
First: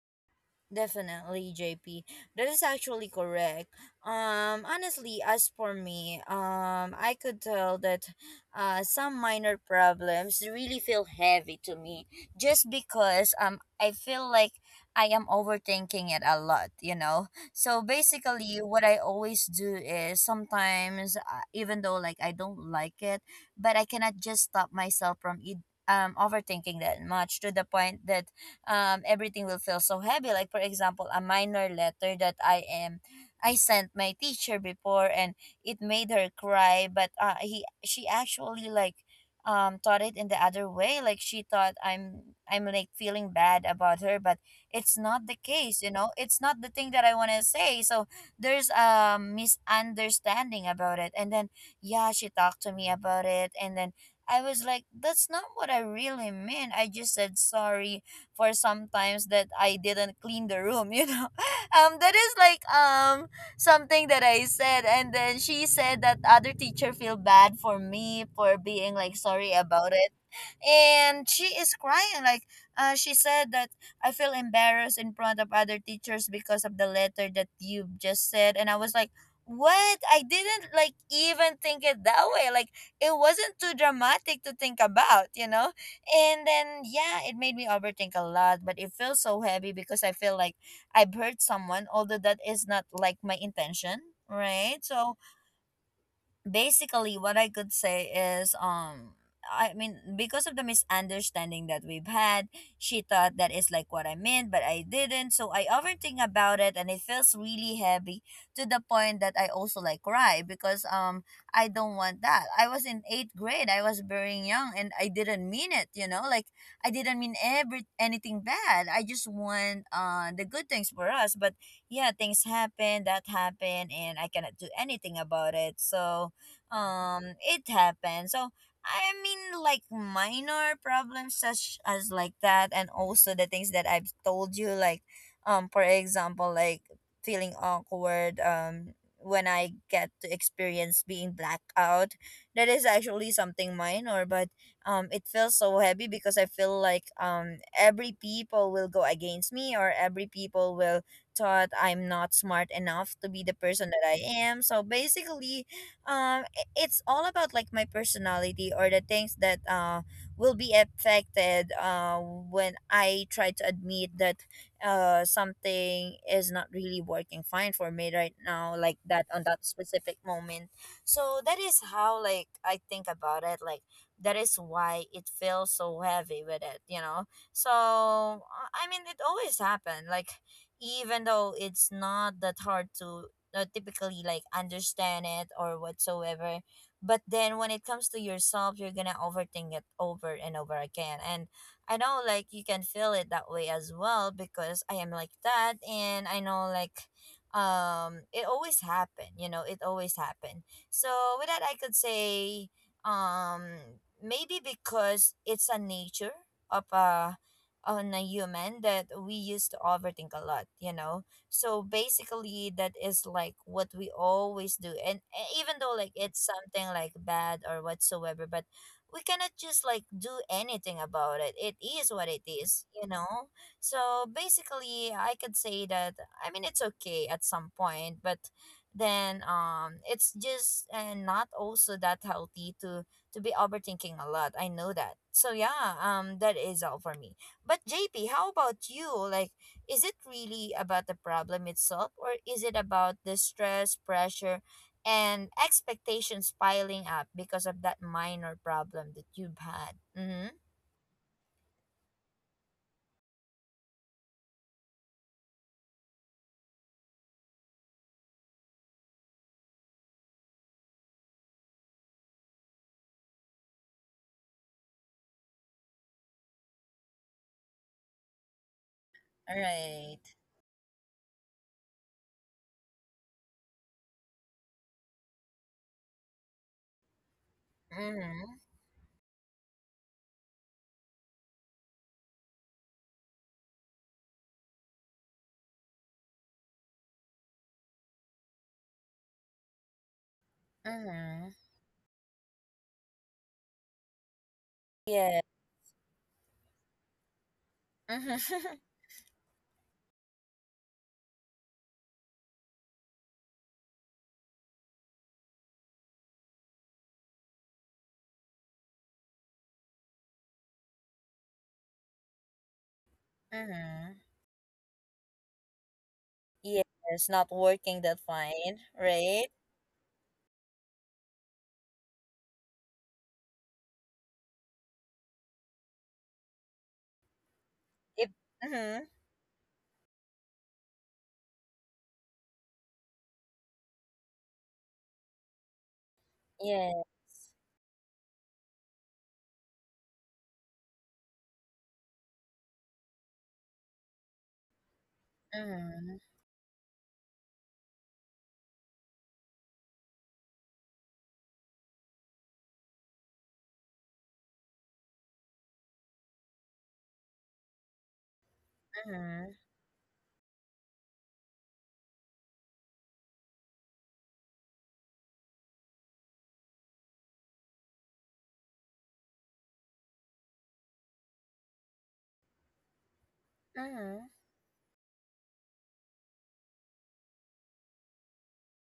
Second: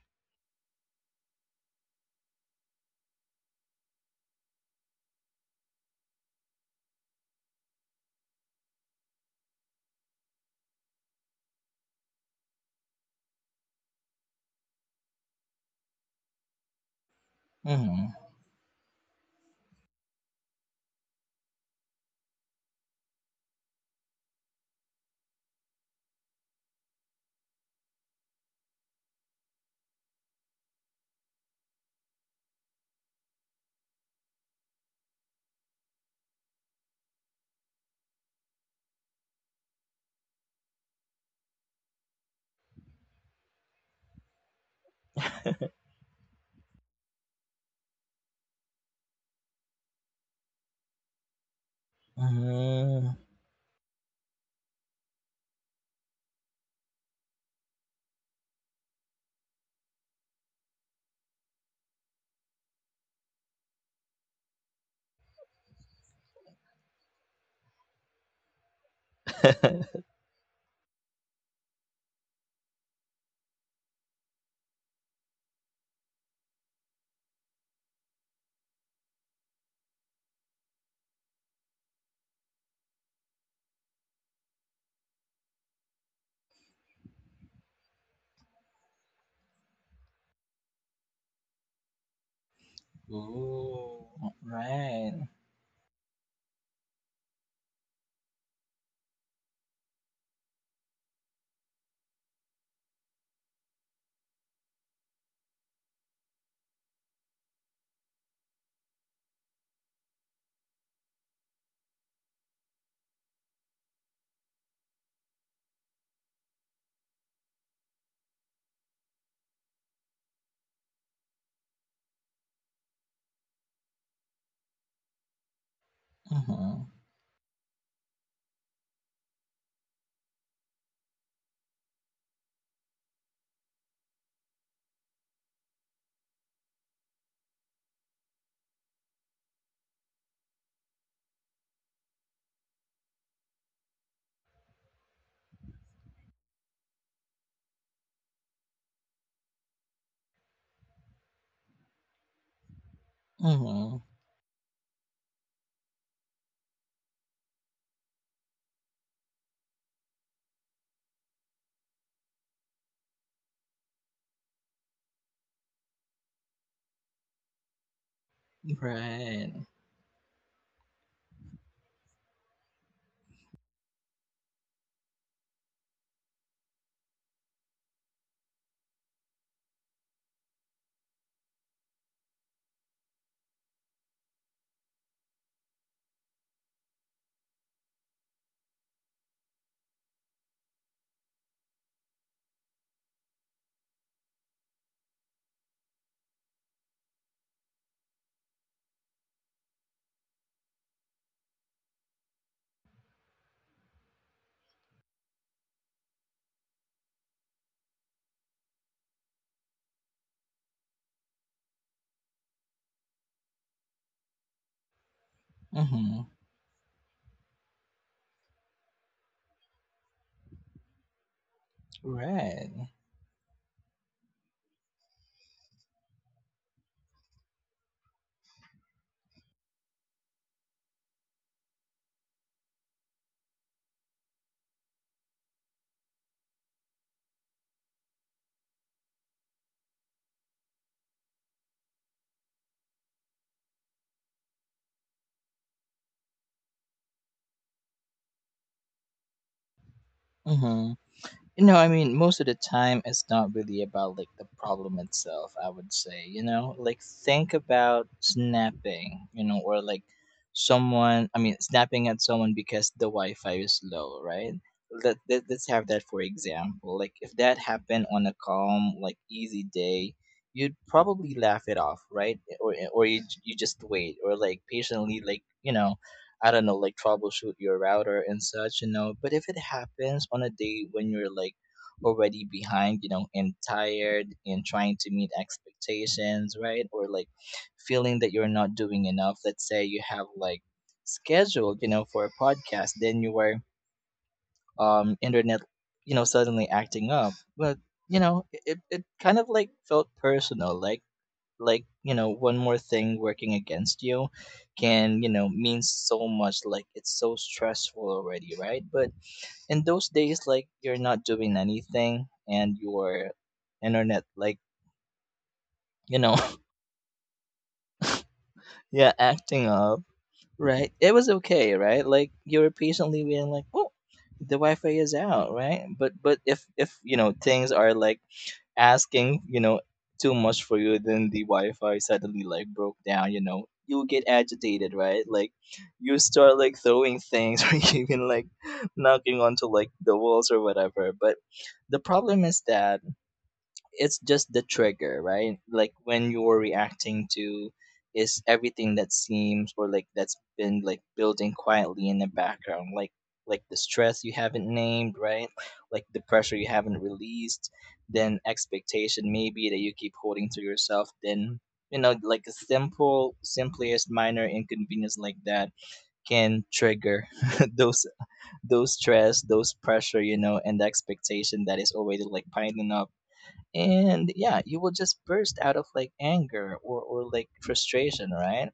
Definitely, JP. That is actually correct. Honestly, as for me, I could tell that, some minor problems really feel heavy to me just because I feel like I am overthinking it a lot, you know? So Hmm. basically, what I always do is sometimes, even though like I don't like it, but I cannot just stop myself from it. Overthinking that much to the point that, everything will feel so heavy. Like, for example, a minor letter that I am. I sent my teacher before, and it made her cry. But he she actually like thought it in the other way. Like she thought I'm like feeling bad about her, but it's not the case, you know. It's not the thing that I want to say. So there's a misunderstanding about it, and then yeah, she talked to me Hmm. about it. And then I was like, that's not what I really meant. I just said sorry for sometimes that I didn't clean the room, you know. That is like something that I said, and then she said that other teacher feel bad for me for being like sorry about it. And she is crying like, she said that I feel embarrassed in front of other teachers because of the letter that you just said. And I was like, what? I didn't like even think it that way, like it wasn't too dramatic to think about, you know. And then yeah, it made me overthink a lot, but it feels so heavy because I feel like I've hurt someone, although that is not like my intention, Ooh, right? So right. basically what I could say is, I mean, because of the misunderstanding that we've had, she thought that is like what I meant, but I didn't. So I overthink about it, and it feels really heavy to the point that I also like cry. Because I don't want that. I was in eighth grade, I was very young, and I didn't mean it, you know. Like I didn't mean every anything bad. I just want the good things for us. But yeah, things happen, that happened, and I cannot do anything about it. So Mm-hmm. It happens. So I mean, like minor problems such as like that, and also the things that I've told you, like for example, like feeling awkward when I get to experience being blackout. That is actually something minor, but it feels so heavy because I feel like every people will go against me, or every people will thought I'm not smart enough to be the person that Mm-hmm. I am. So basically um it's all about like my personality, or the things that will be affected when I try to admit that something is not really working fine for me right now, like that on Right. that specific moment. So that is how like I think about it, like that is why it feels so heavy with it, you know. So I mean it always happened, like even though it's not that hard to, typically like understand it or whatsoever. But then when it comes to yourself, you're gonna overthink it over and over again. And I know like you can feel it that way as well, because I am like that. And I know like it always happened, you know, it always happened. So with that I could say um maybe because it's a nature of a, on a human, that we used to overthink a lot, you know. So basically that is like what we always do. And even though like Mm-hmm. it's something like bad or whatsoever, but we cannot just like do anything about it. It is what it is, Right. you know. So basically I could say that, I mean, it's okay at some point. But then it's just not also that healthy to be overthinking a lot. I know that. So yeah, that is all for me. But JP, how about you? Like is it really about the problem itself, or is it about the stress, pressure, and expectations piling up because of that minor problem that you've had? Mm-hmm. Mm-hmm. No, I mean, most of the time, it's not really about like the problem itself, I would say. You know, like think about snapping, you know, or like someone, I mean, snapping at someone because the Wi Fi is low, right? Let's have that for example. Like, if that happened on a calm, like easy day, Right. you'd probably laugh it off, right? Or you just wait, or like patiently, like, you know, I don't know, like troubleshoot your router and Mm-hmm. such, you know. But if it happens on a day when you're like already behind, you know, and tired and trying to meet expectations, right? Or like feeling that you're not doing enough. Let's say you have like Mm-hmm. scheduled, you know, for a podcast, then you were Yeah. internet, you know, suddenly acting up. But you know, Mm-hmm. It kind of like felt personal. Like you know one more thing working against you can, you know, mean so much. Like it's so stressful already, right? But in those days, like you're not doing anything and your Mm-hmm. internet like, you know, Yes, not working that fine, yeah right? acting up, right? It was okay, right? Like you were patiently being like, oh, the wi-fi is out, right? But but if you know things are like If mm-hmm. asking, you know, too much for you, then the Wi-Fi suddenly like broke down. You know, you get agitated, right? Like you start like Yeah. throwing things or even like knocking onto like the walls or whatever. But the problem is that it's just the trigger, right? Like Mm-hmm. when you're reacting to is everything that seems or like that's been like building quietly in the background, like the stress you haven't named, right? Like the pressure you haven't released, then expectation Mm-hmm. maybe that you keep holding to yourself, then, you know, like a simple, simplest minor inconvenience like that can trigger those those stress, those pressure, you know, and the expectation that is already like piling up. Mm-hmm. And yeah, you will just burst out of like anger, or like frustration, right?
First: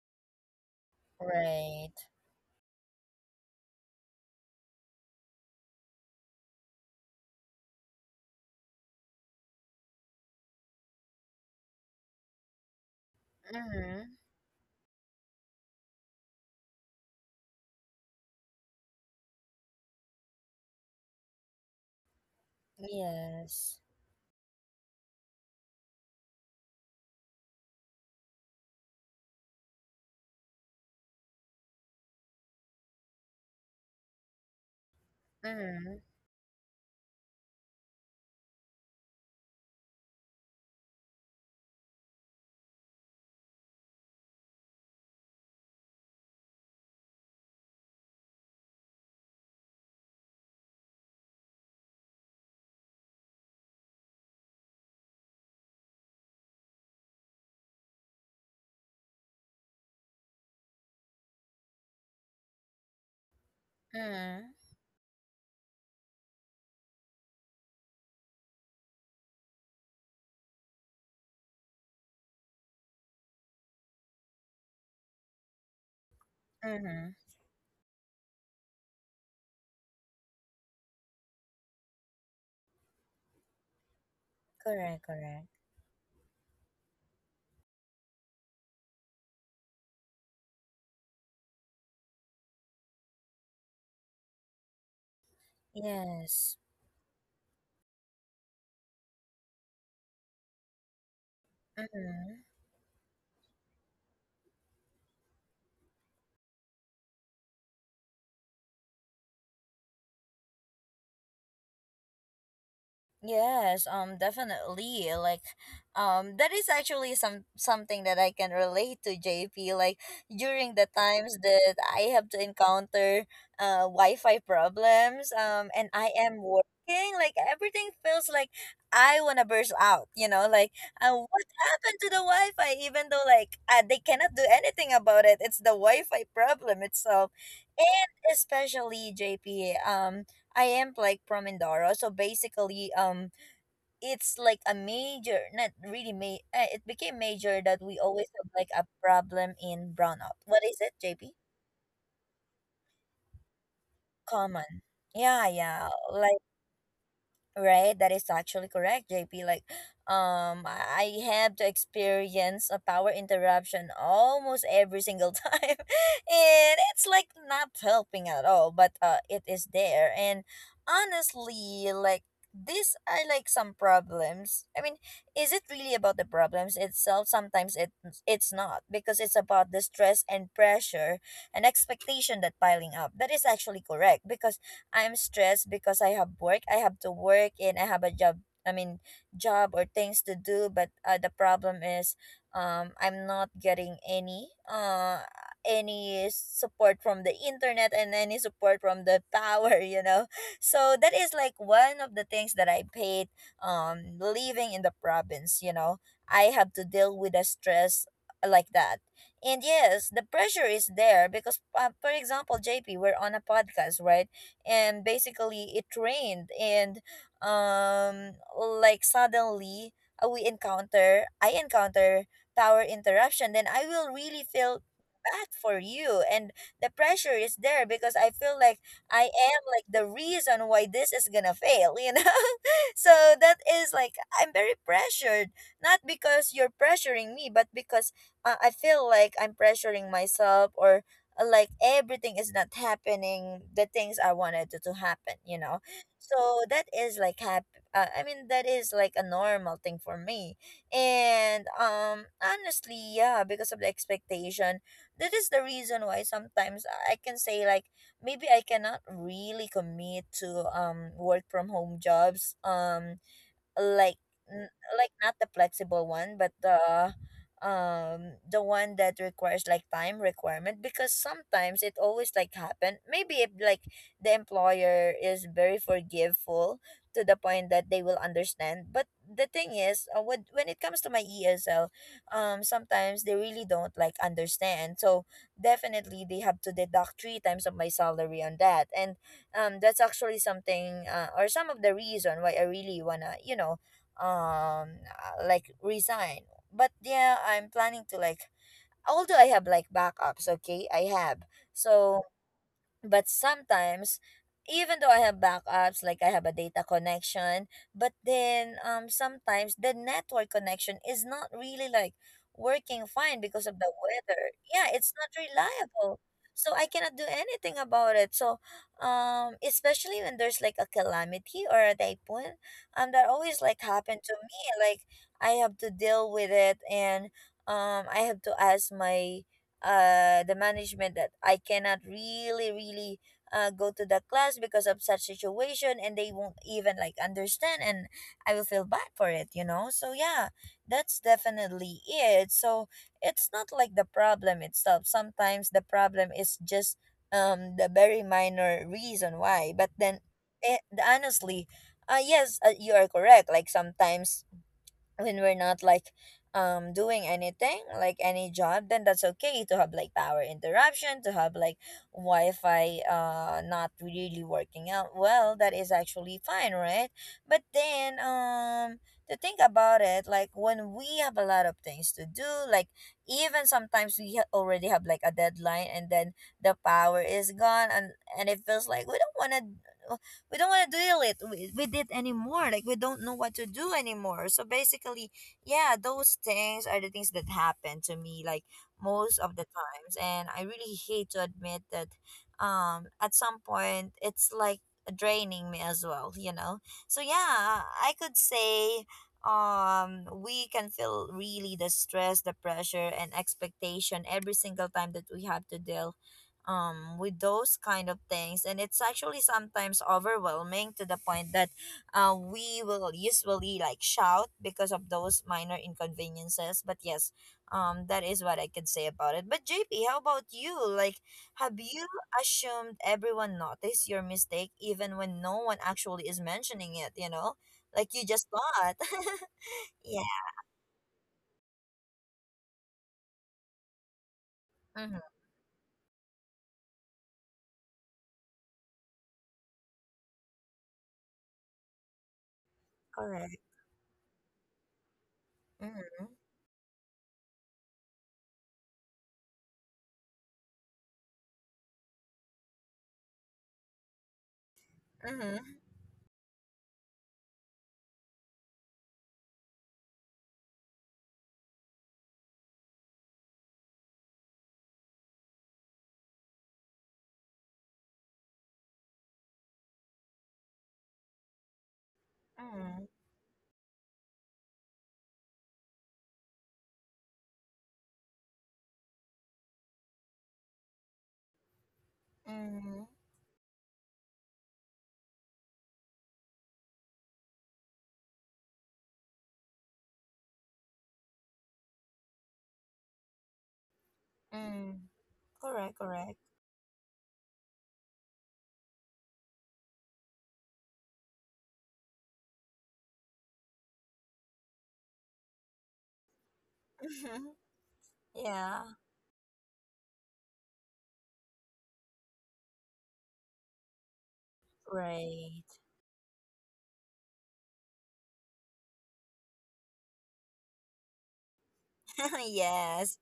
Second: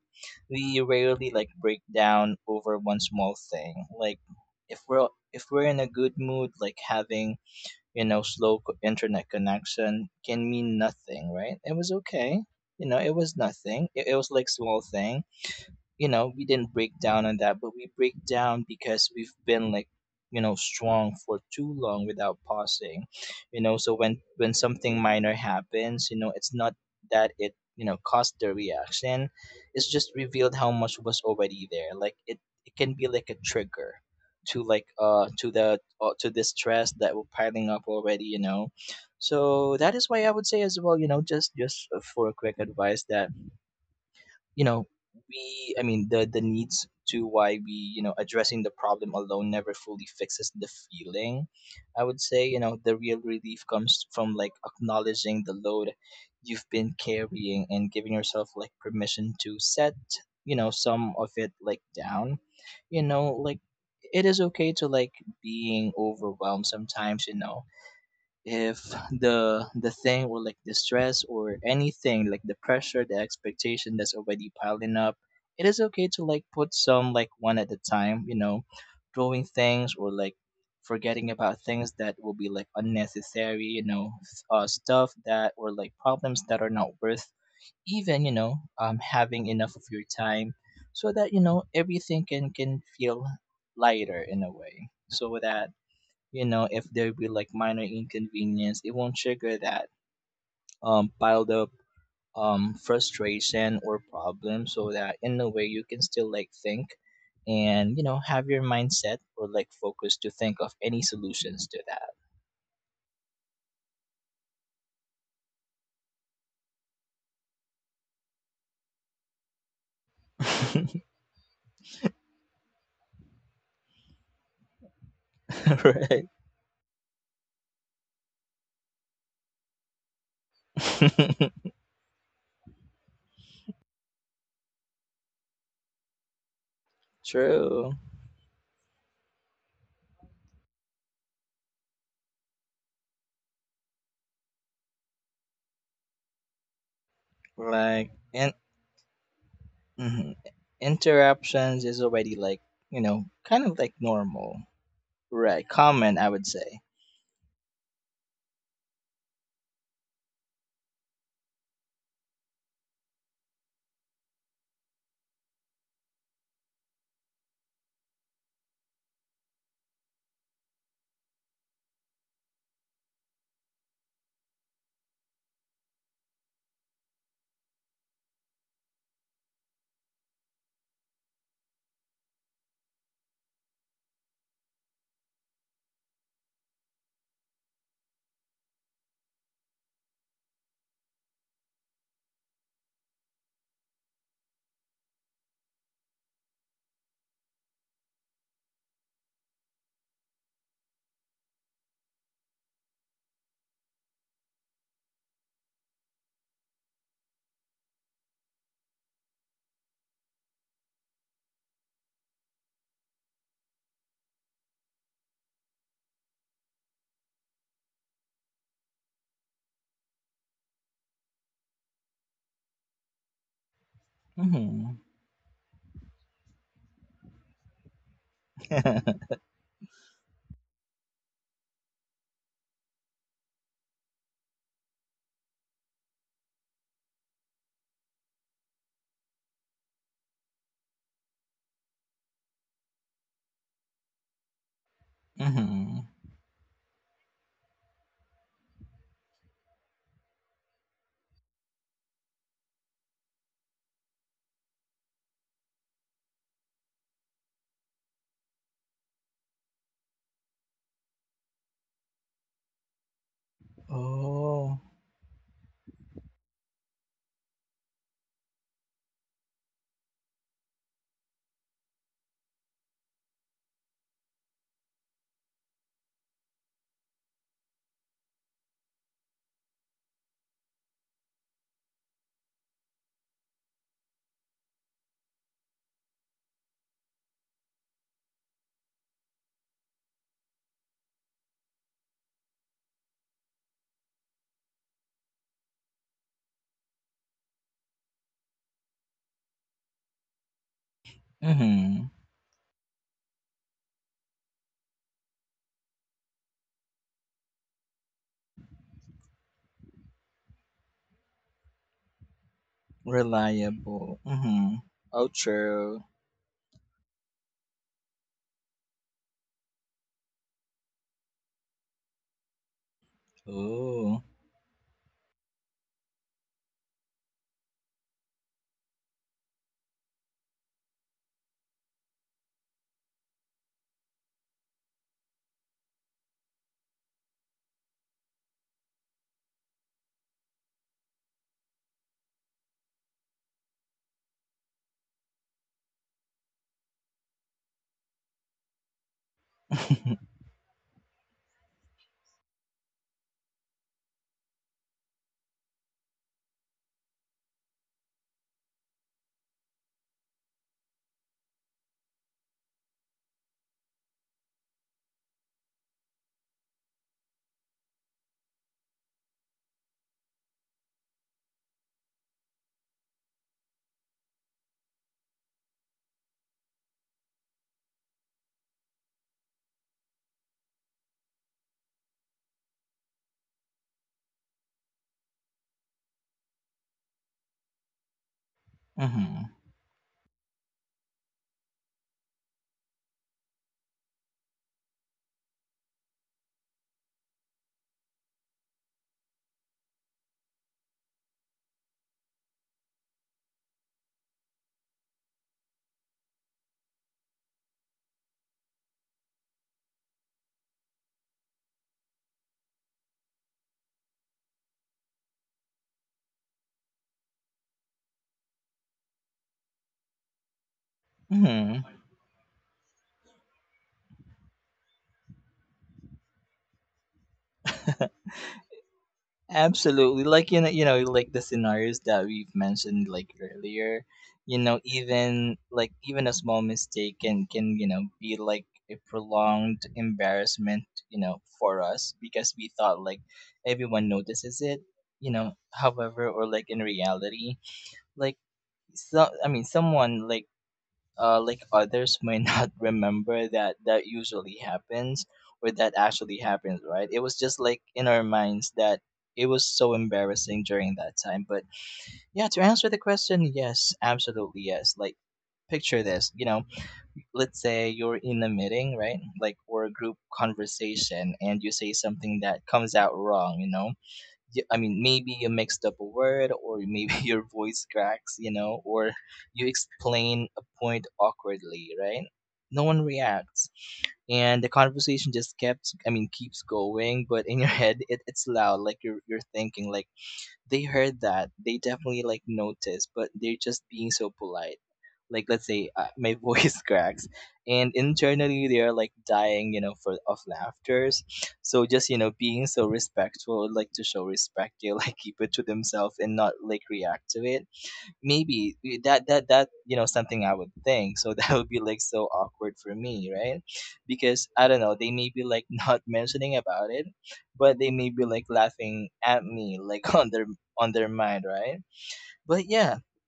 We rarely like break Right. down over one small thing. Like if we're, if we're in a good mood, like having, you know, slow internet connection can mean nothing, right? It was okay, you know, it was nothing. Mm-hmm. It was like small thing, you know, we didn't break down on that, but we break down because we've been like, you know, strong for too long without pausing. You Yes. know, so when something minor happens, you know, it's not that it, you know, caused the reaction. It's just revealed how much was already there. Like it can be like a trigger to like Mm-hmm. To the stress that we're piling up already, you know. So that is why I would say as well, you know, just for a quick advice that, you know, we I mean the needs to why we, you know, addressing the problem alone never fully fixes the feeling, I would say. You know, the real relief comes from like acknowledging the load you've been carrying and giving yourself like permission to set, you know, some of it like down, you know, like it is Mm-hmm. okay to like being overwhelmed sometimes, you know. If the thing or like the stress or anything, like the pressure, the expectation that's already piling up, it is okay to like put Mm-hmm. some like one at a time, you know, throwing things or like forgetting about things that will be like unnecessary, you know, Correct, stuff correct. that or like problems that are not worth even, you know, having enough of your time, so that, you know, everything can feel lighter in a way, so that, you Yes. know, if there be like minor inconvenience, it won't trigger that piled up Mm-hmm. Frustration or problem, so that in a way you can still like think and, you know, have your mindset or like focus to think of any solutions to Yes, definitely. Like that is actually something that I can relate to, JP. Like during the that. times that I have to encounter Wi-Fi problems, and I Right. am working, like everything feels like I want to burst out, you know. Like, what happened to the Wi-Fi, even though like, they cannot do anything about it. It's the Wi-Fi problem itself. True. And especially JP, I am like from Mindoro. So basically, it's like a major, not really it became major that we Like always have and like a problem in mhm. brownout. What is it, JP? Interruptions is already like, you know, kind of like normal, Common. Yeah, right? yeah. Common, I Like would say. right, that is actually correct, JP. Like, I have to experience a power interruption almost every single time, and it's like not helping at all. But it is there. And honestly, like these are like some problems. I mean, is it really about the problems itself? Sometimes it, it's not, because it's about the stress and pressure and expectation that piling up. That is actually correct, because I'm stressed because I have work. I have to work and I have a job. I mean, job or things to do. But the problem is, I'm not getting any support from the internet and any support from the tower. You know, so that is like one of the things that I paid. Living in the province, you know, I have to deal with the stress like that. And yes, the pressure is there because, for example, JP, we're on a podcast, right? And basically it rained and like suddenly we encounter I encounter power interruption, then I will really feel Hmm. bad for you. And the pressure is there because I feel like I am like the reason why this is gonna fail. So that is like I'm very pressured, not because you're pressuring me, but because I feel like I'm pressuring myself. Or like everything is not happening, the things I wanted to happen. Hmm. So that is like I mean, that is like a normal thing for me. And honestly, yeah, because of the expectation, that is the reason why sometimes I can say like maybe I cannot really commit to work from home jobs. Like n- Oh. like not the flexible one, but the one that requires like time requirement. Because sometimes it always like happen, maybe if like the employer is very forgiveful to the point that they will understand. But the thing is, when, it comes to my ESL, sometimes they really don't like understand, so definitely they have to deduct three times of my salary on that. And that's actually something, or some of the reason why I really wanna like resign. But yeah, I'm planning to like, although I have like backups. Okay, I have, Mhm. so. But sometimes, even though I have backups like I have a data connection, but then sometimes the network connection is not really like working fine because of the Reliable. weather. Mhm. Yeah, it's Oh, not true. reliable, so I cannot do anything about it. So especially when there's like a calamity or a typhoon, that always like Ooh. happened to me. Like I have to deal with it. And I have to ask my the management that I cannot really, really go to the class because of such situation, and they won't even like understand, and I will feel bad for it, you know. So yeah, that's definitely it. So it's not like the problem itself. Sometimes the problem is just the very minor reason why. But then eh, honestly, yes, you are correct. Like sometimes when we're not like doing anything like any job, then that's okay to have like power interruption, to have like wi-fi not really working out well. That is actually fine, right? But then to think about it, like when we have a lot of things to do, like even sometimes we already have like a deadline, and then the power is gone, and it feels like we don't want to, we don't want to deal it with it anymore. Like we don't know what to do anymore. So basically, yeah, those things are the things that happen to me, like most Mhm. of the times, and I really hate to admit that at some point it's like draining me as well, you know. So yeah, I could say we can feel really the stress, the pressure and expectation every single time that we have to deal with those kind of things, and it's actually sometimes overwhelming to the point that we will usually like shout because of those minor inconveniences. But yes, that is what I can say about it. But JP, how about you? Like have Mhm. you assumed everyone noticed your mistake even when no one actually is mentioning it? Like you just thought. Absolutely. Yeah. Like you know, like the scenarios that we've mentioned like earlier, you know, Mm-hmm. even like even a small mistake can, you know, be like a prolonged embarrassment, you know, for us because we thought like Correct. everyone notices it, you know, Mm-hmm. however, or like in reality, like, so I mean someone like, like others might not remember that that usually happens or Mm-hmm. that actually happens, right? It was just like in our minds that it was so embarrassing during that time. But yeah, to answer the question, yes, absolutely yes. Like, picture this, you know, let's say you're in a meeting, right? Like, or a group conversation, and you say something that comes Mm-hmm. out wrong, you know? I mean, maybe you mixed up a word, or maybe your voice cracks, you know, or you explain a point awkwardly, right? No one Mm-hmm. reacts. And the conversation just kept, I mean, keeps going, but in your head, it's loud. Like you're thinking, like, they heard that, they definitely like noticed, but they're just being so polite. Mm. Like let's say Correct, my correct. voice cracks and internally they are like dying, you know, for of laughters. So just, you know, being so respectful, like to show respect they like keep it to themselves and not like react to Mhm. it. Maybe Yeah, that, you know, something I would think. So that would be like so awkward for me, right? Because I don't know, they may be like right. not mentioning about it, but they may be like laughing at me like on their mind, right? But yeah, Yes.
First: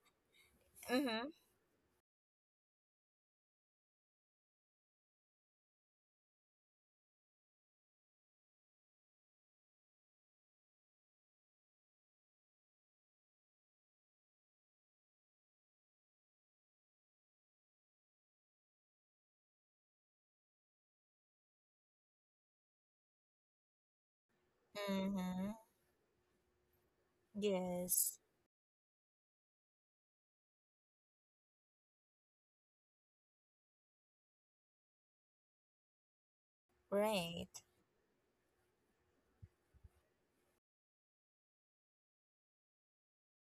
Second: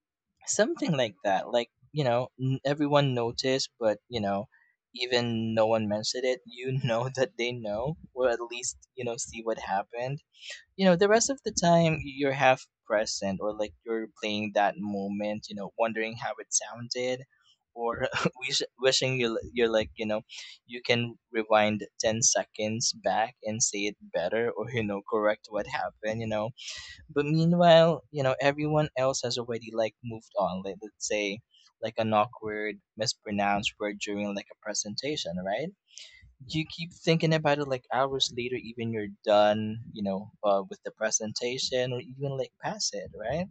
something like Mm-hmm. that. Like, you know, everyone noticed, but, you know, even no one mentioned it, you know, that they know, or at least, you know, see what happened. You know, the rest of the time you're half present or like you're playing that moment, you know, wondering how it sounded, or wishing you, you're like, you know, you can rewind 10 seconds back and say it better, or, you know, correct Mm-hmm. what happened, you know. But meanwhile, you Yes. know, everyone else has already like moved on. Like let's say like an awkward mispronounced word during like a presentation, right? You keep thinking Right. about it like hours later, even you're done, you know, with the presentation or even like past it, right?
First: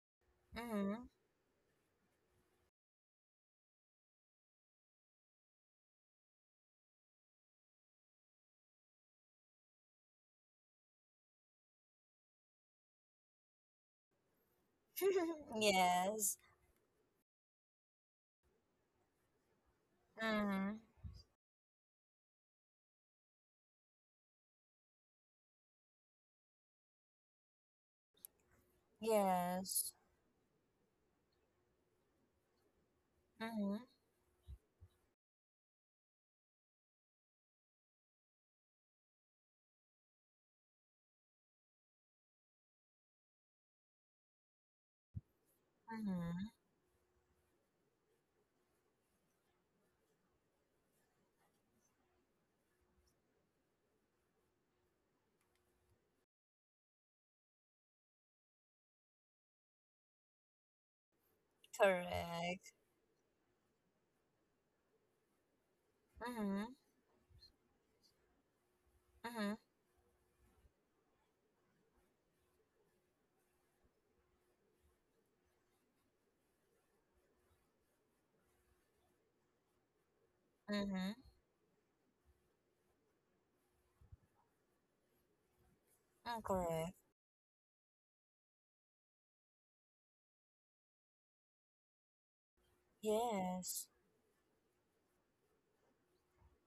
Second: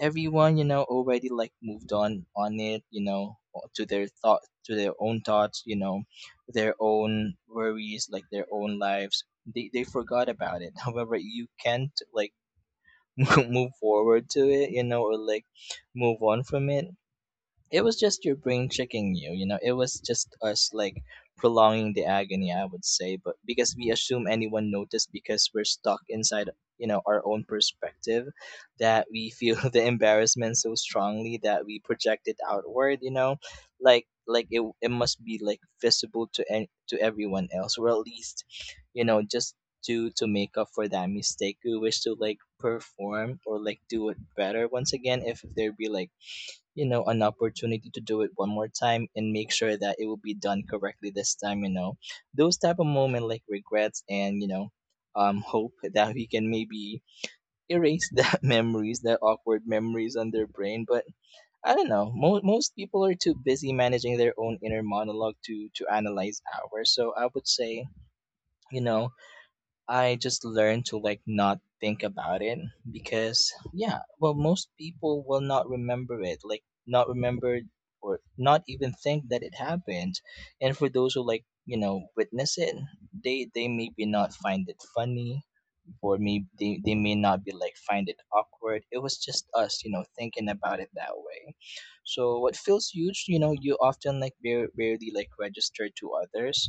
Everyone, you know, Mm-hmm. already like moved on it, you know, to their thought, to their own thoughts, you know, their own worries, like their own lives, they forgot about it. However, you can't like move forward to it, you know, or like move Yes. on from it. It was just your brain tricking you, you know. It was just us Mm-hmm. like prolonging the agony, I would say, but because we assume anyone noticed because we're stuck inside, you know, our own perspective that we feel the Yes. embarrassment so strongly that we project it outward, Mm-hmm. Like it must be like visible to to everyone else, or at least, just to make up for that mistake. We wish to like perform or like do it better once again if there be like, Mm-hmm. you know, an opportunity to do it one more time and make sure that it will be done correctly this time, those type of moment like regrets. And hope that we can maybe erase that memories, that awkward memories on their brain. But I don't know, Correct. most people are too busy managing their own inner monologue to analyze Mm-hmm. ours, so I would say, you know Mm-hmm. I just learned to like not think about it, because yeah, well, most people will not remember it, like not remember or not even think that it happened. And for those Mm-hmm. who like, you know, witness it, they maybe not find it funny, or Mm, maybe they correct. may not be like find it awkward. It was just us, you know, thinking about it that way. So what feels huge, you know, you Yes. often like barely like register to others,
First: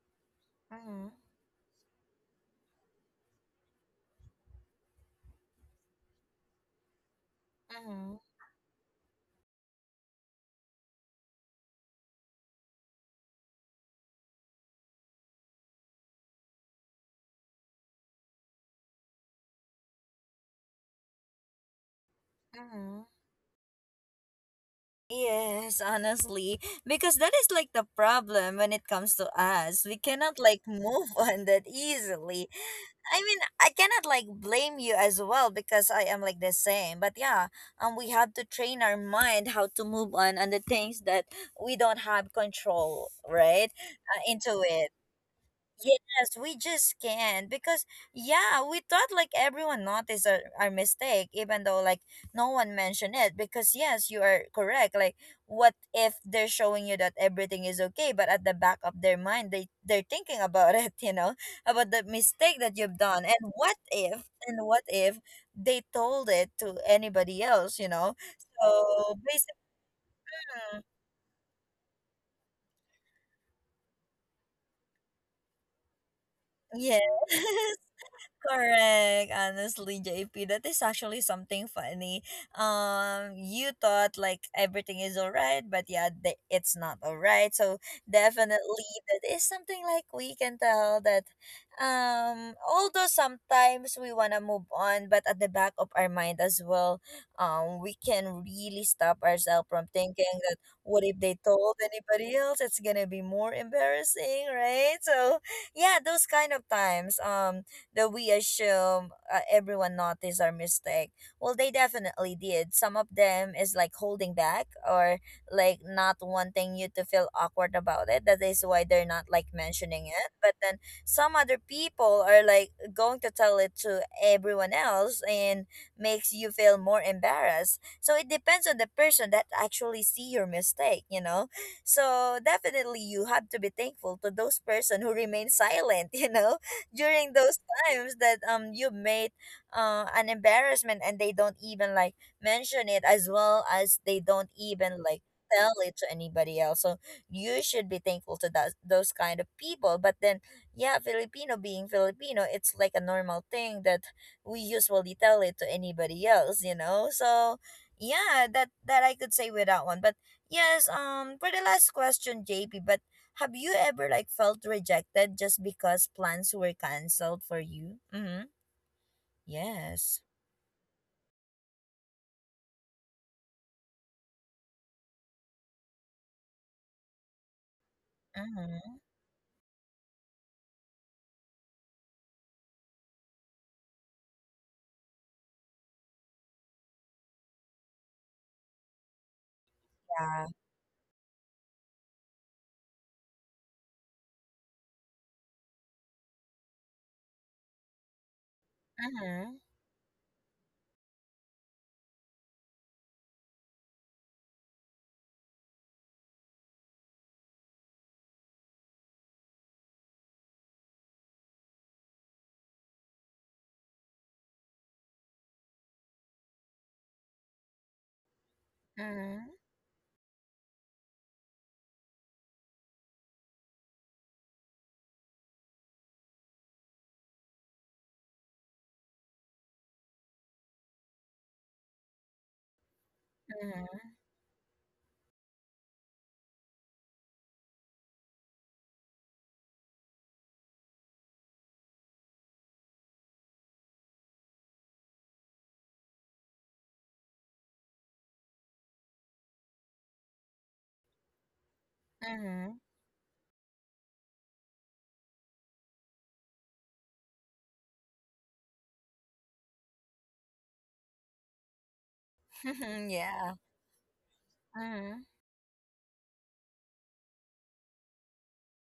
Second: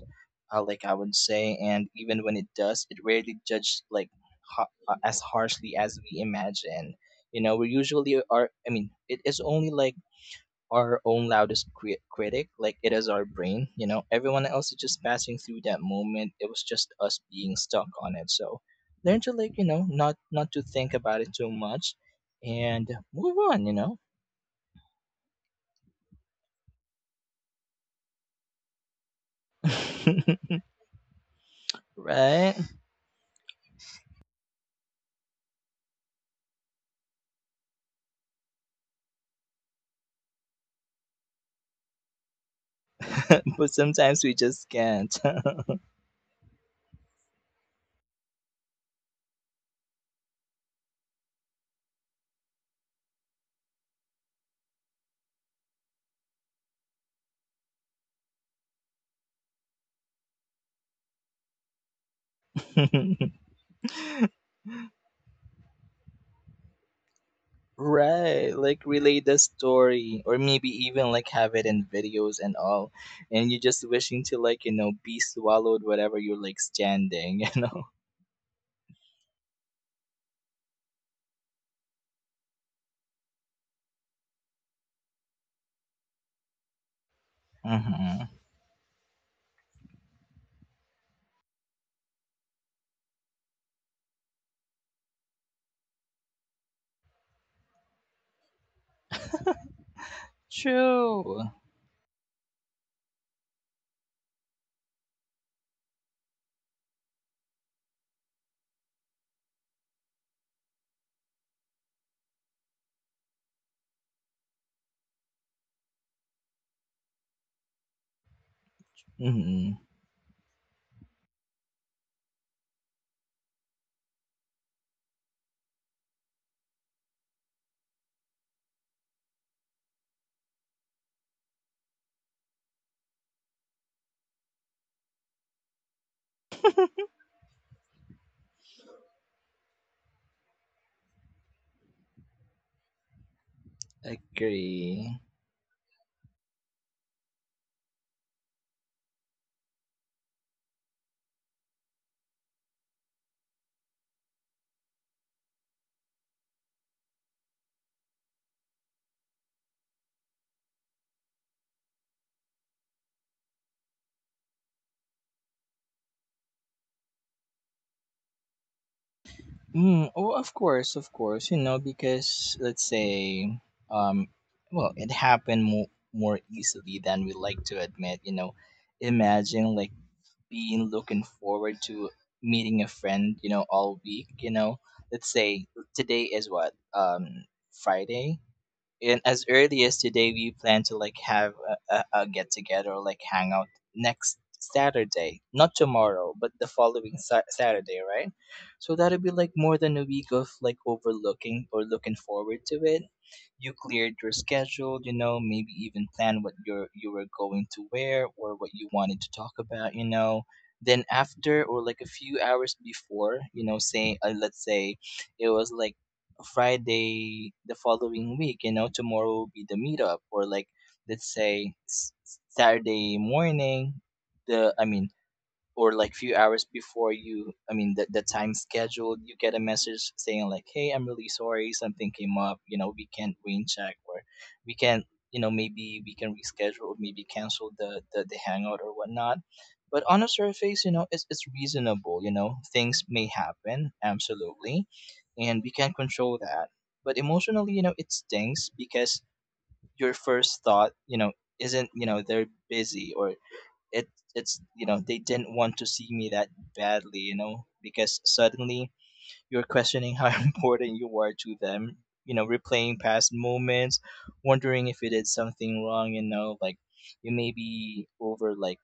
like I Mm-hmm. would say. And even when it does, it rarely judges like as harshly as we imagine. You know, we Mm-hmm. usually are. I mean, it is only like our own loudest critic. Like it is our brain. You know, everyone else is just passing through that moment. It was just us being stuck on it. So learn to like, you know, not to think about it too much, and Mm-hmm. move on. You know. Yes, honestly, because that is like the problem when it comes to us. We cannot like move on that easily. Right? I mean, I cannot like blame you as well because I am like the same. But yeah, we have to train our mind how to move on the things that we don't have control, right? But sometimes we Into just it. can't. Yes, we just can't, because yeah, we thought like everyone noticed our mistake, even though like no one mentioned it. Because yes, you are correct. Like, what if they're showing you that everything is okay, but at the back of their mind, they're thinking about it, you know, about the mistake that you've done. And what if, and what if they told it to anybody else, you know? Right, like So relay the basically, story, or maybe mm, even like have it in videos and all, and you're just wishing to like, you know, be swallowed whatever you're like yeah. standing, you know. Correct. Honestly, JP, that is actually something funny. You thought like everything is alright, but yeah, the, it's not alright. So Mm-hmm. definitely, that is something like we can tell that. Although sometimes we wanna move on, but at the back of our mind as well, we can really stop ourselves from thinking that what if they True. told anybody else? It's gonna be more embarrassing, right? So yeah, those kind of times. That we assume everyone noticed our mistake. Well, they definitely did. Some of them is like holding back or like not wanting you to feel awkward about it. That is why they're not like Mm-hmm. mentioning it. But then some other people are like going to tell it to everyone else and makes you feel more embarrassed. So it depends on the person that actually see your mistake, you know. So definitely you have to be thankful to those person who remain silent, you know, during those times that you made an embarrassment, and they don't even like mention it, as well as they don't even Agree. like tell it to anybody else. So you should be thankful to that those kind of people. But then yeah, Filipino being Filipino, it's like a normal thing that we usually tell it to anybody else, you know. So yeah, that that I could say with that one. But yes, for the last question, JP, but have you ever like felt rejected just because plans were canceled for you? Mm-hmm. Mm, Yes. oh, of course, you know, because let's say, um, well, it happened more more easily than we like to admit, you know. Mm-hmm. Imagine like been looking forward to meeting a friend, you know, all week, you know. Let's say today is what? Um, Friday. And as early as today Yeah. we plan to like have a get together, or like hang out next Saturday, not tomorrow but the following Saturday, right? So that'll be Mm-hmm. like more than a week of like overlooking or looking forward to it. You cleared your schedule, you know, maybe even plan what you were going to wear or what you wanted to talk about, you know. Then after or like a few hours before, you know, say, let's say it was like Friday the following week. You know, tomorrow Mm-hmm. will be the meetup, or like let's say Saturday morning. The I mean Or like few hours before you, I mean the time scheduled, you get a message saying like, hey, I'm really sorry, something came up, you know, we can't rain check, Mm-hmm. or we can't, you know, maybe we can reschedule or maybe cancel the hangout or whatnot. But on a surface, you know, it's reasonable, you know. Things may happen, absolutely, and we can't control that. But emotionally, you know, it stings because your first thought, you know, isn't, you know, they're Mm-hmm. busy, or it it's, you know, they didn't want to see me that badly, you know, because suddenly you're questioning how important you are to them, you know, replaying past Yeah. moments, wondering if you Mm-hmm. did something wrong, you know. Like you may be over like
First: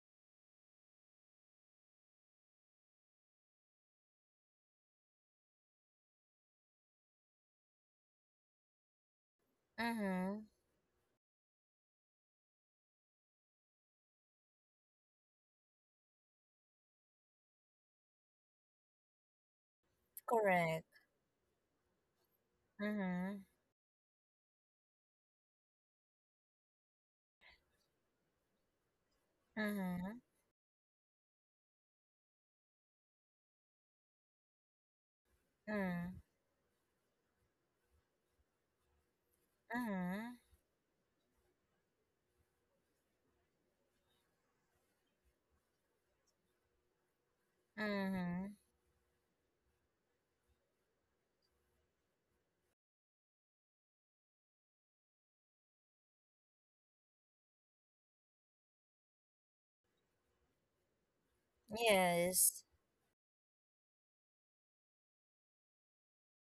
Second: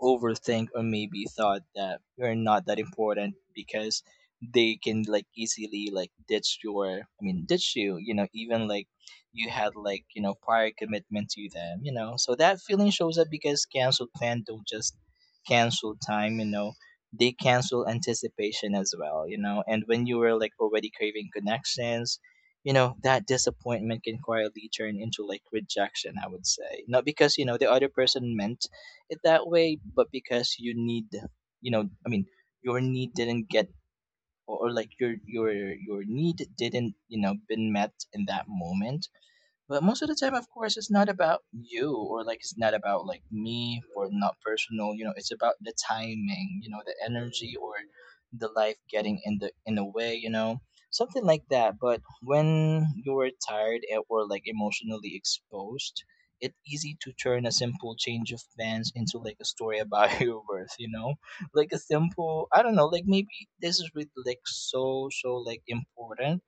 overthink, or maybe thought that you're not that important because they can like easily like ditch you, you know, even like you had like, you know, Mm-hmm. prior commitment to them, you know. So that feeling shows up because cancel plan don't just cancel time, you know. They cancel anticipation as well, you know. And when you were like Correct. already craving connections, you know, that Mm-hmm. disappointment can quietly turn into like rejection, I would say, not because you know the other person meant it that way, but Mm-hmm. because you need, you know, I mean, your need didn't get, like your Mm-hmm. need didn't, you know, been met in that moment. But most of the time, Mm-hmm. of course, it's not about you, or like it's not about like me, or not personal. You know, it's about the timing. You know, the energy, or the Mm-hmm. life getting in the way. You know, something like that. But when you're tired or like emotionally exposed, it's easy to turn a simple change of plans into like a story about your worth. You know, like a simple, I Yes. don't know. Like maybe this is really like so so like important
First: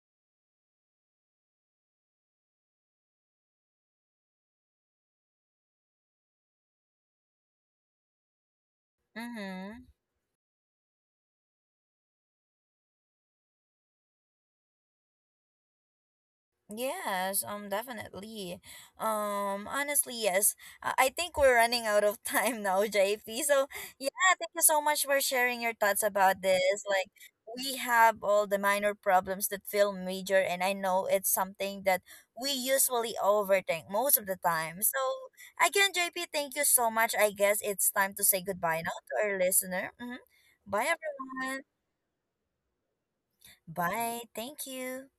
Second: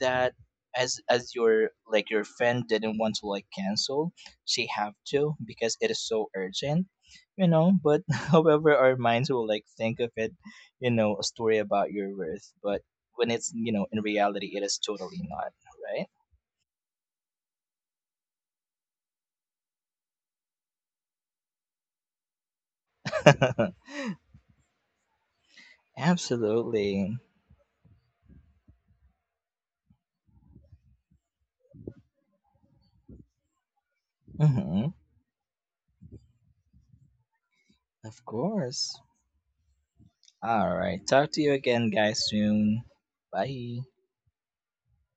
that as your like your friend didn't want to like cancel, she have to because it is so urgent, you know. But however our minds will like Mm-hmm. think of it, you know, a story about your worth. But when it's, you know, in reality it is totally not, right? Yes, definitely. Honestly, yes. I think we're running out of time now, JP. So, yeah, thank you so much for sharing your thoughts about this. Like, Absolutely. we have all the minor problems that feel major, and I know it's something that we usually overthink most of the time. Hmm. So, again, JP, thank you so much. I guess it's time Of to say goodbye now course. to our listener. Mm-hmm. All Bye, right, talk to you everyone. again guys soon. Bye. Bye. Thank you.